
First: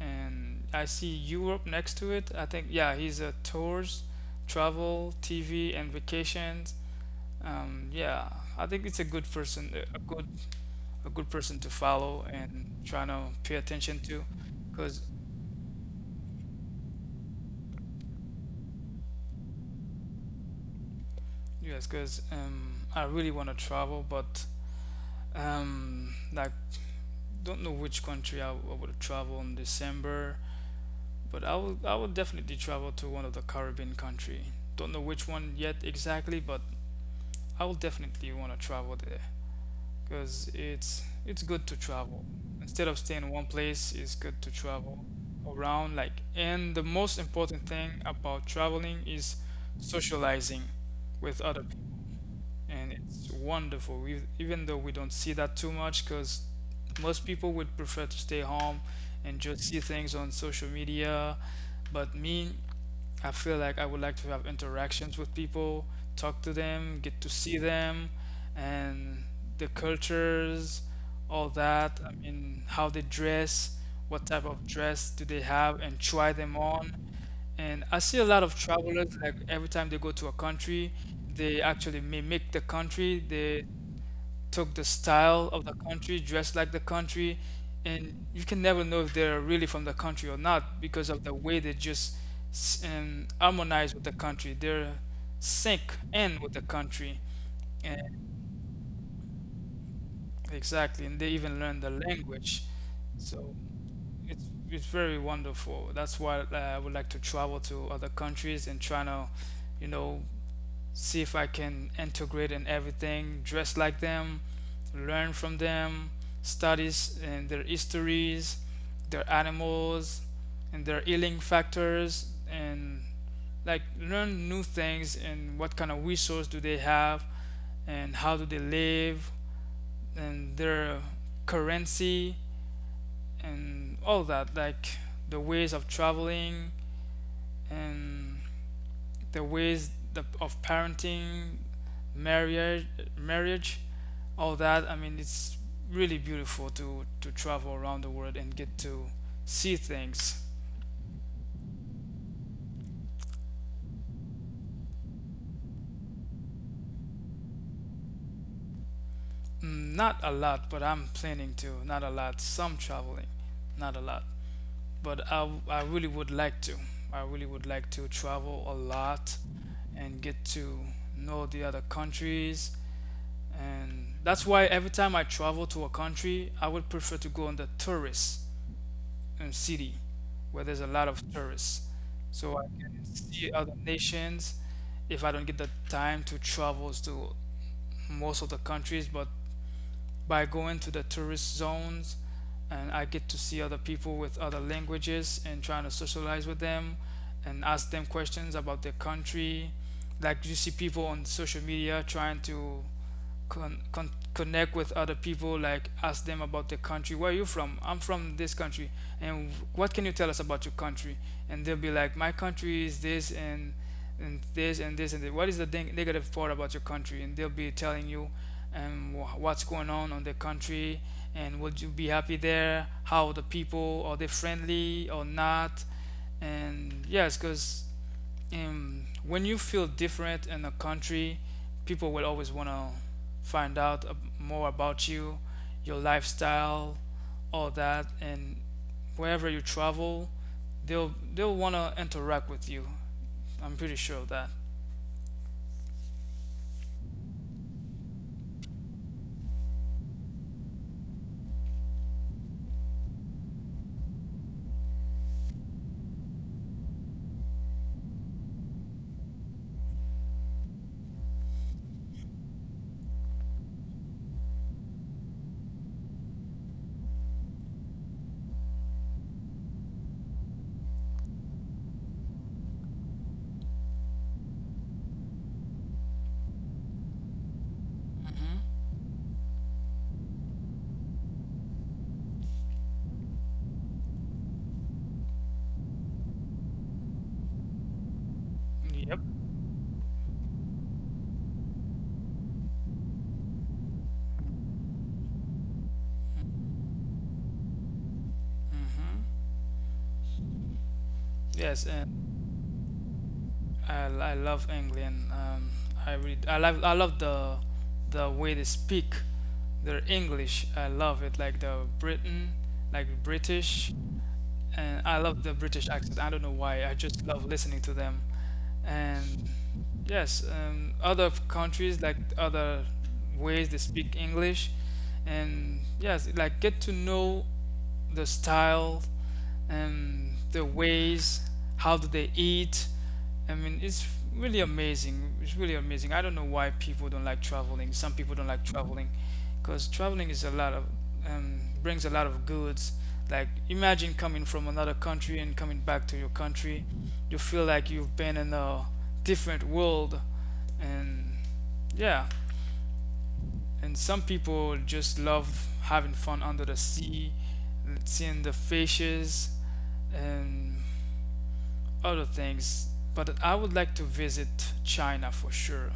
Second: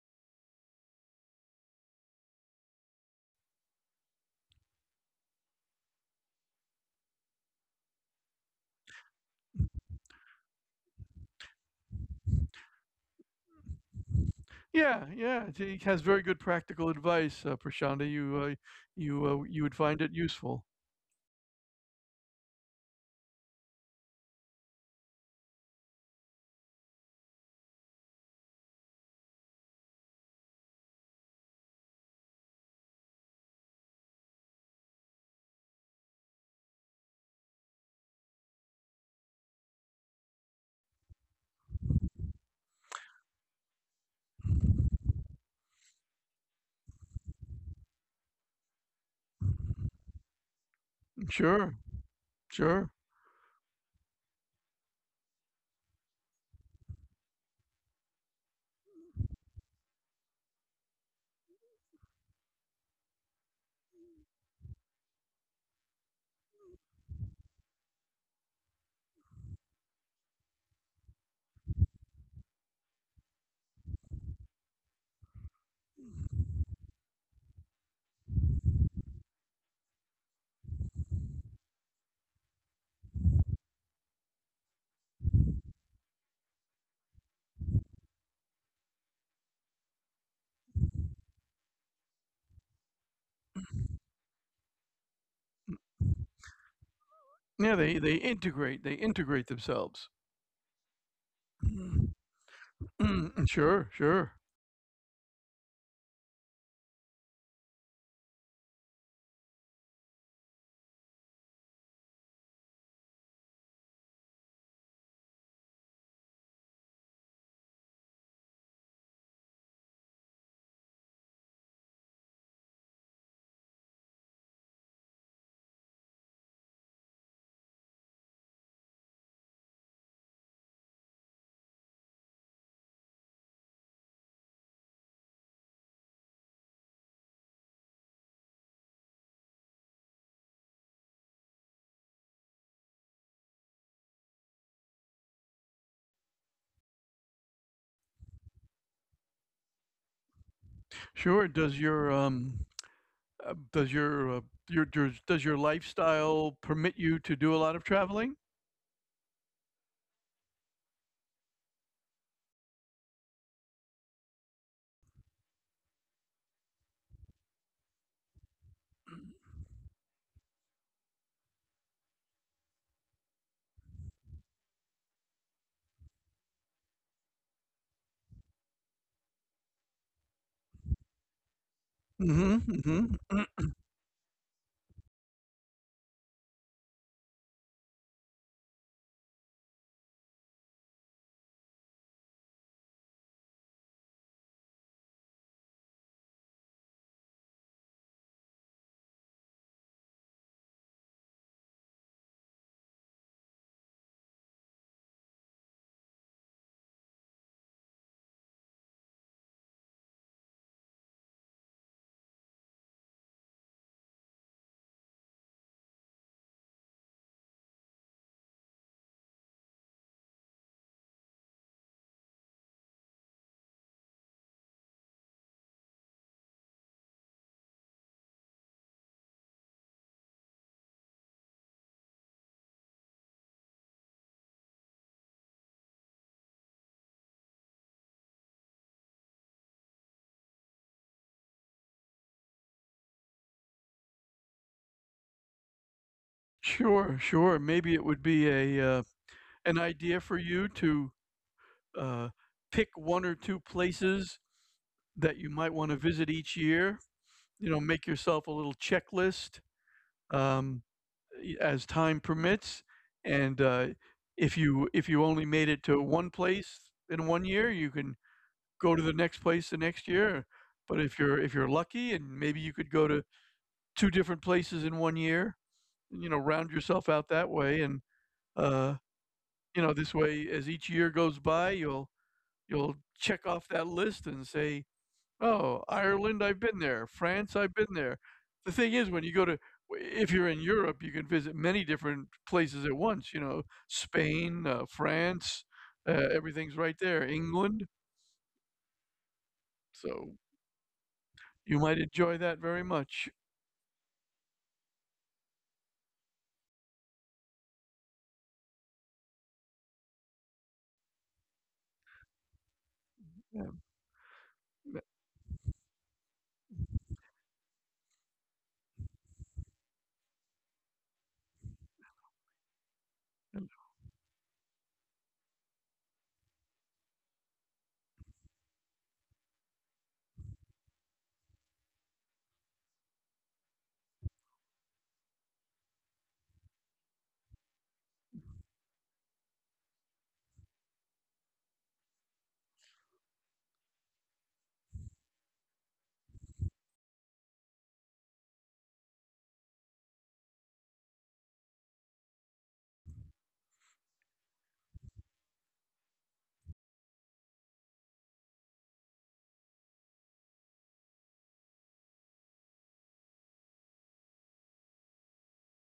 Speaker 1: and I see Europe next to it. I think, yeah, he's a tours travel TV and vacations. Yeah, I think it's a good person, a good person to follow and trying to pay attention to. Because
Speaker 2: Yeah, yeah, he has very good practical advice, Prashanda. You would find it useful.
Speaker 1: yes, because I really want to travel, but like don't know which country I would travel in December, but I will definitely travel to one of the Caribbean country. Don't know which one yet exactly, but I will definitely want to travel there because it's good to travel. Instead of staying in one place, it's good to travel around. Like, and the most important thing about traveling is socializing with other
Speaker 2: Sure,
Speaker 1: people,
Speaker 2: sure.
Speaker 1: and it's wonderful. Even though we don't see that too much, because most people would prefer to stay home and just see things on social media. But me, I feel like I would like to have interactions with people, talk to them, get to see them, and the cultures, all that. I mean, how they dress, what type of dress do they have, and try them on. And I see a lot of travelers, like every time they go to a country, they actually mimic the country. They took the style of the country, dressed like the country, and you can never know if they're really from the country or not because of the way they just harmonize with the country. They're sync in with the country,
Speaker 2: Yeah, they
Speaker 1: and
Speaker 2: they integrate. They integrate themselves.
Speaker 1: exactly, and they even learn the
Speaker 2: Mm,
Speaker 1: language.
Speaker 2: mm,
Speaker 1: So
Speaker 2: sure, sure,
Speaker 1: it's very wonderful. That's why I would like to travel to other countries and try to, you know, see if I can integrate in everything, dress like them, learn from them, studies and their histories, their animals, and their healing factors, and like learn new things and what kind of resource do they have and how do they live and their currency and all that like the ways of traveling and the ways of parenting marriage marriage all that. I mean, it's really beautiful to travel around the world and get to see things.
Speaker 2: sure. Does your Does your lifestyle permit you to do a lot of traveling?
Speaker 1: Mm, not a lot, but I'm planning to. Not a lot. Some traveling, not a lot. But I really would like to. I really would like to travel a lot and get to know the other countries. And that's why every time I travel to a country, I would prefer to go in the tourist city where there's a lot of tourists. So
Speaker 2: Hmm,
Speaker 1: I
Speaker 2: hmm.
Speaker 1: see
Speaker 2: *clears throat*
Speaker 1: other nations if I don't get the time to travel to most of the countries. But by going to the tourist zones, and I get to see other people with other languages and trying to socialize with them and ask them questions about their country. Like you see people on social media trying to connect with other people, like ask them about the country, where are you from, I'm from this country, and what can you tell us about your country, and they'll be like my country is this, and this and this and this. What is the negative part about your country, and they'll be telling you what's going on the country, and would you be happy there, how are the people, are they friendly or not. And yes, because when you feel different in a country, people will always want to find out more about you, your lifestyle, all that, and wherever you travel, they'll want to interact with you. I'm pretty sure of that.
Speaker 2: Sure, sure. Maybe it would be a an idea for you to uh, pick one or two places that you might want to visit each year. You know, make yourself a little checklist. Um, as time permits. And if you only made it to one place in one year, you can go to the next place the next year. But if you're lucky, and maybe you could go to two different places in one year, you know, round yourself out that way. And
Speaker 1: Hmm.
Speaker 2: uh, you know, this way, as each year goes by, you'll check off that list and say, "Oh, Ireland, I've been there. France, I've been there." The thing is,
Speaker 1: Yep.
Speaker 2: when you go to, If you're in Europe, you can visit many different places at once. You know, Spain, France, everything's right there. England,
Speaker 1: Hmm.
Speaker 2: so you
Speaker 1: Yes,
Speaker 2: might
Speaker 1: and
Speaker 2: enjoy that very much.
Speaker 1: I love England. I love the way they speak their English. I love it like the Britain, like
Speaker 2: Yeah.
Speaker 1: British. And I love the British accent. I don't know why. I just love listening to them. And yes, other countries like other ways they speak English, and yes, like get to know the style and the ways. How do they eat? I mean, it's really amazing. It's really amazing. I don't know why people don't like traveling. Some people don't like traveling because traveling is a lot of brings a lot of goods. Like imagine coming from another country and coming back to your country, you feel like you've been in a different world. And yeah, and some people just love having fun under the sea, seeing the fishes and other things, but I would like to visit China for sure,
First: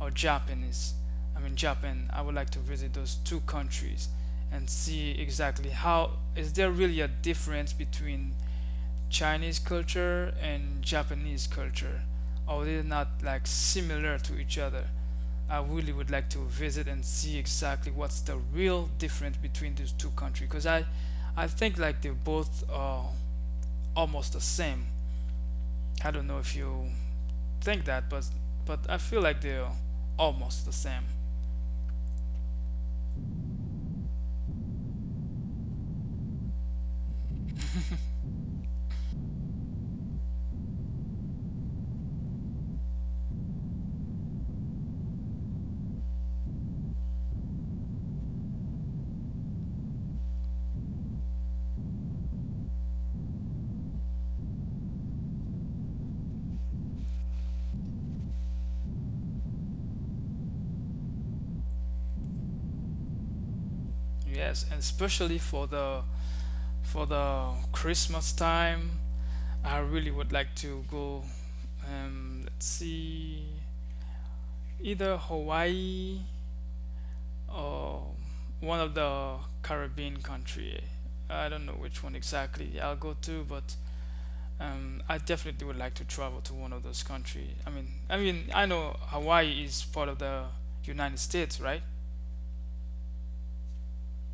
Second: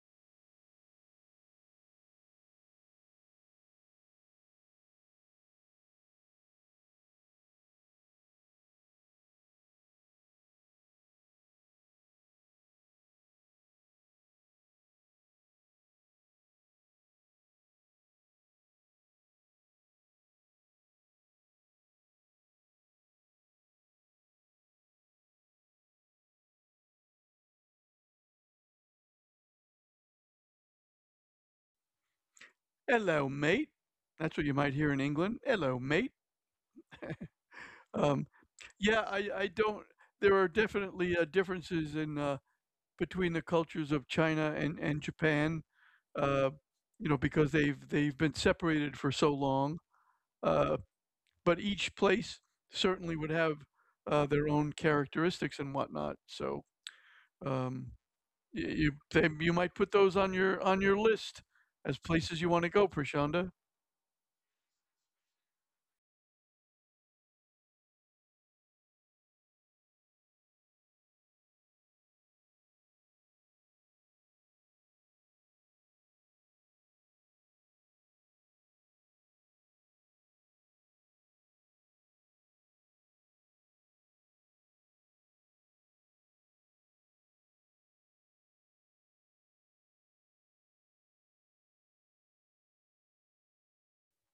Speaker 1: or Japanese. I mean Japan. I would like to visit those two countries and see exactly how is there really a difference between Chinese culture and Japanese culture, or they're not like similar to each other. I really would like to visit and see exactly what's the real difference between these two countries, because I think like they're both almost the same. I don't know if you think that, but I feel like they're almost the same.
Speaker 2: Hello, mate. That's what you might hear in England. Hello, mate. Um, yeah, I don't. There are definitely differences in between the cultures of China and Japan, uh, you know, because they've been separated for so long. Uh, but each place certainly would have their own characteristics and whatnot. So, um, you might put those on your list as places you want to go, Prashanda.
Speaker 1: Yes, and especially for the Christmas time, I really would like to go. Let's see, either Hawaii or one of the Caribbean country. I don't know which one exactly I'll go to, but I definitely would like to travel to one of those countries. I mean, I know Hawaii is part of the United States, right?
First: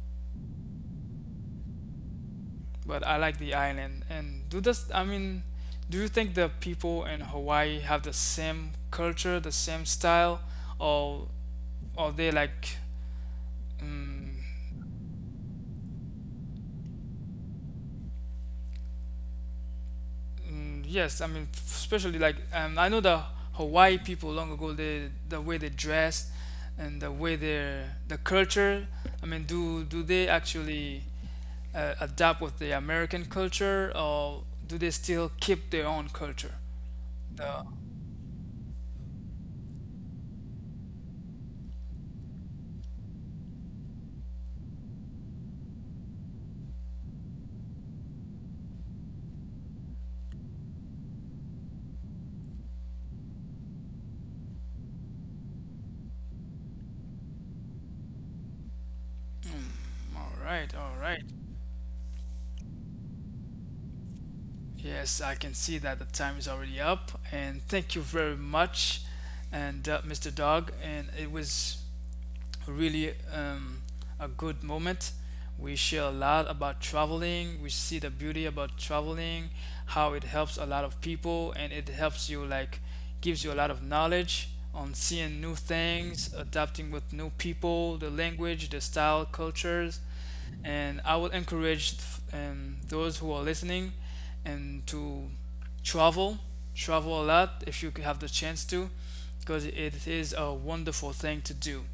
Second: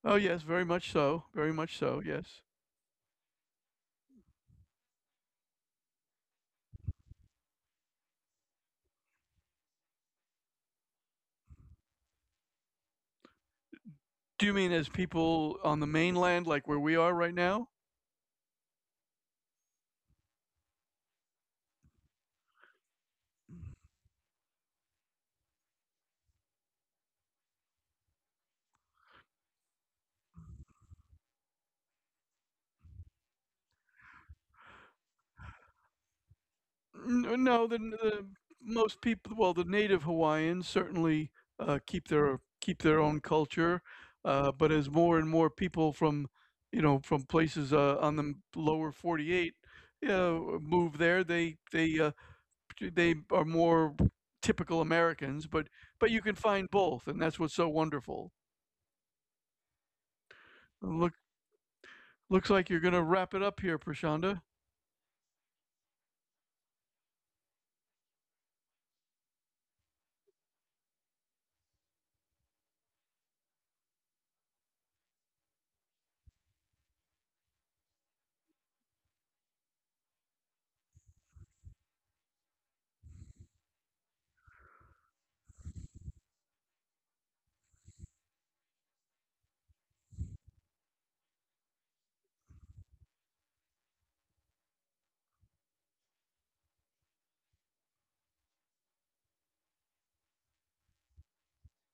Speaker 2: Oh yes, very much so, very much so. Yes.
Speaker 1: But I like the island. I mean, do you think the people in Hawaii have the same culture, the same style, or are they like, um,
Speaker 2: Do you mean as people on the mainland, like where we are right now?
Speaker 1: mm, yes, I mean, especially like, I know the Hawaii people long ago, the way they dressed and the way the culture. I mean, do they actually adapt with the American culture, or do they still keep their own culture?
Speaker 2: N
Speaker 1: The
Speaker 2: No, the most people well, the native Hawaiians, certainly, keep their own culture, but as more and more people from, you know, from places, on the lower 48, you move there, they are more typical Americans, but you can find both, and that's what's so wonderful.
Speaker 1: All right, all
Speaker 2: Look
Speaker 1: right.
Speaker 2: Looks like you're going to wrap it up here, Prashanda.
Speaker 1: Yes, I can see that the time is already up, and thank you very much, and Mr. Dog, and it was really a good moment. We share a lot about traveling. We see the beauty about traveling, how it helps a lot of people, and it helps you like gives you a lot of knowledge on seeing new things, adapting with new people, the language, the style, cultures, and I would encourage those who are listening and to travel, travel a lot if you have the chance to, because it is a wonderful thing to do.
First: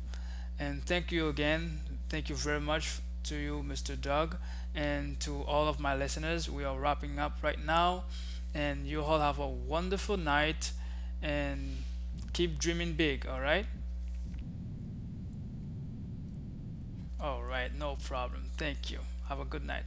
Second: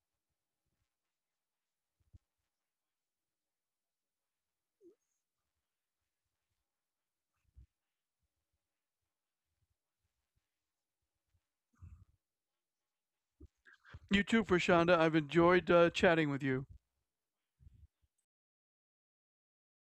Speaker 1: And thank you again. Thank you very much to you, Mr. Doug, and to all of my listeners. We are wrapping up right now, and you all have a wonderful night and keep dreaming big, all right?
Speaker 2: You too, Prashanda. I've enjoyed chatting with you.
Speaker 1: All right, no problem. Thank you. Have a good night.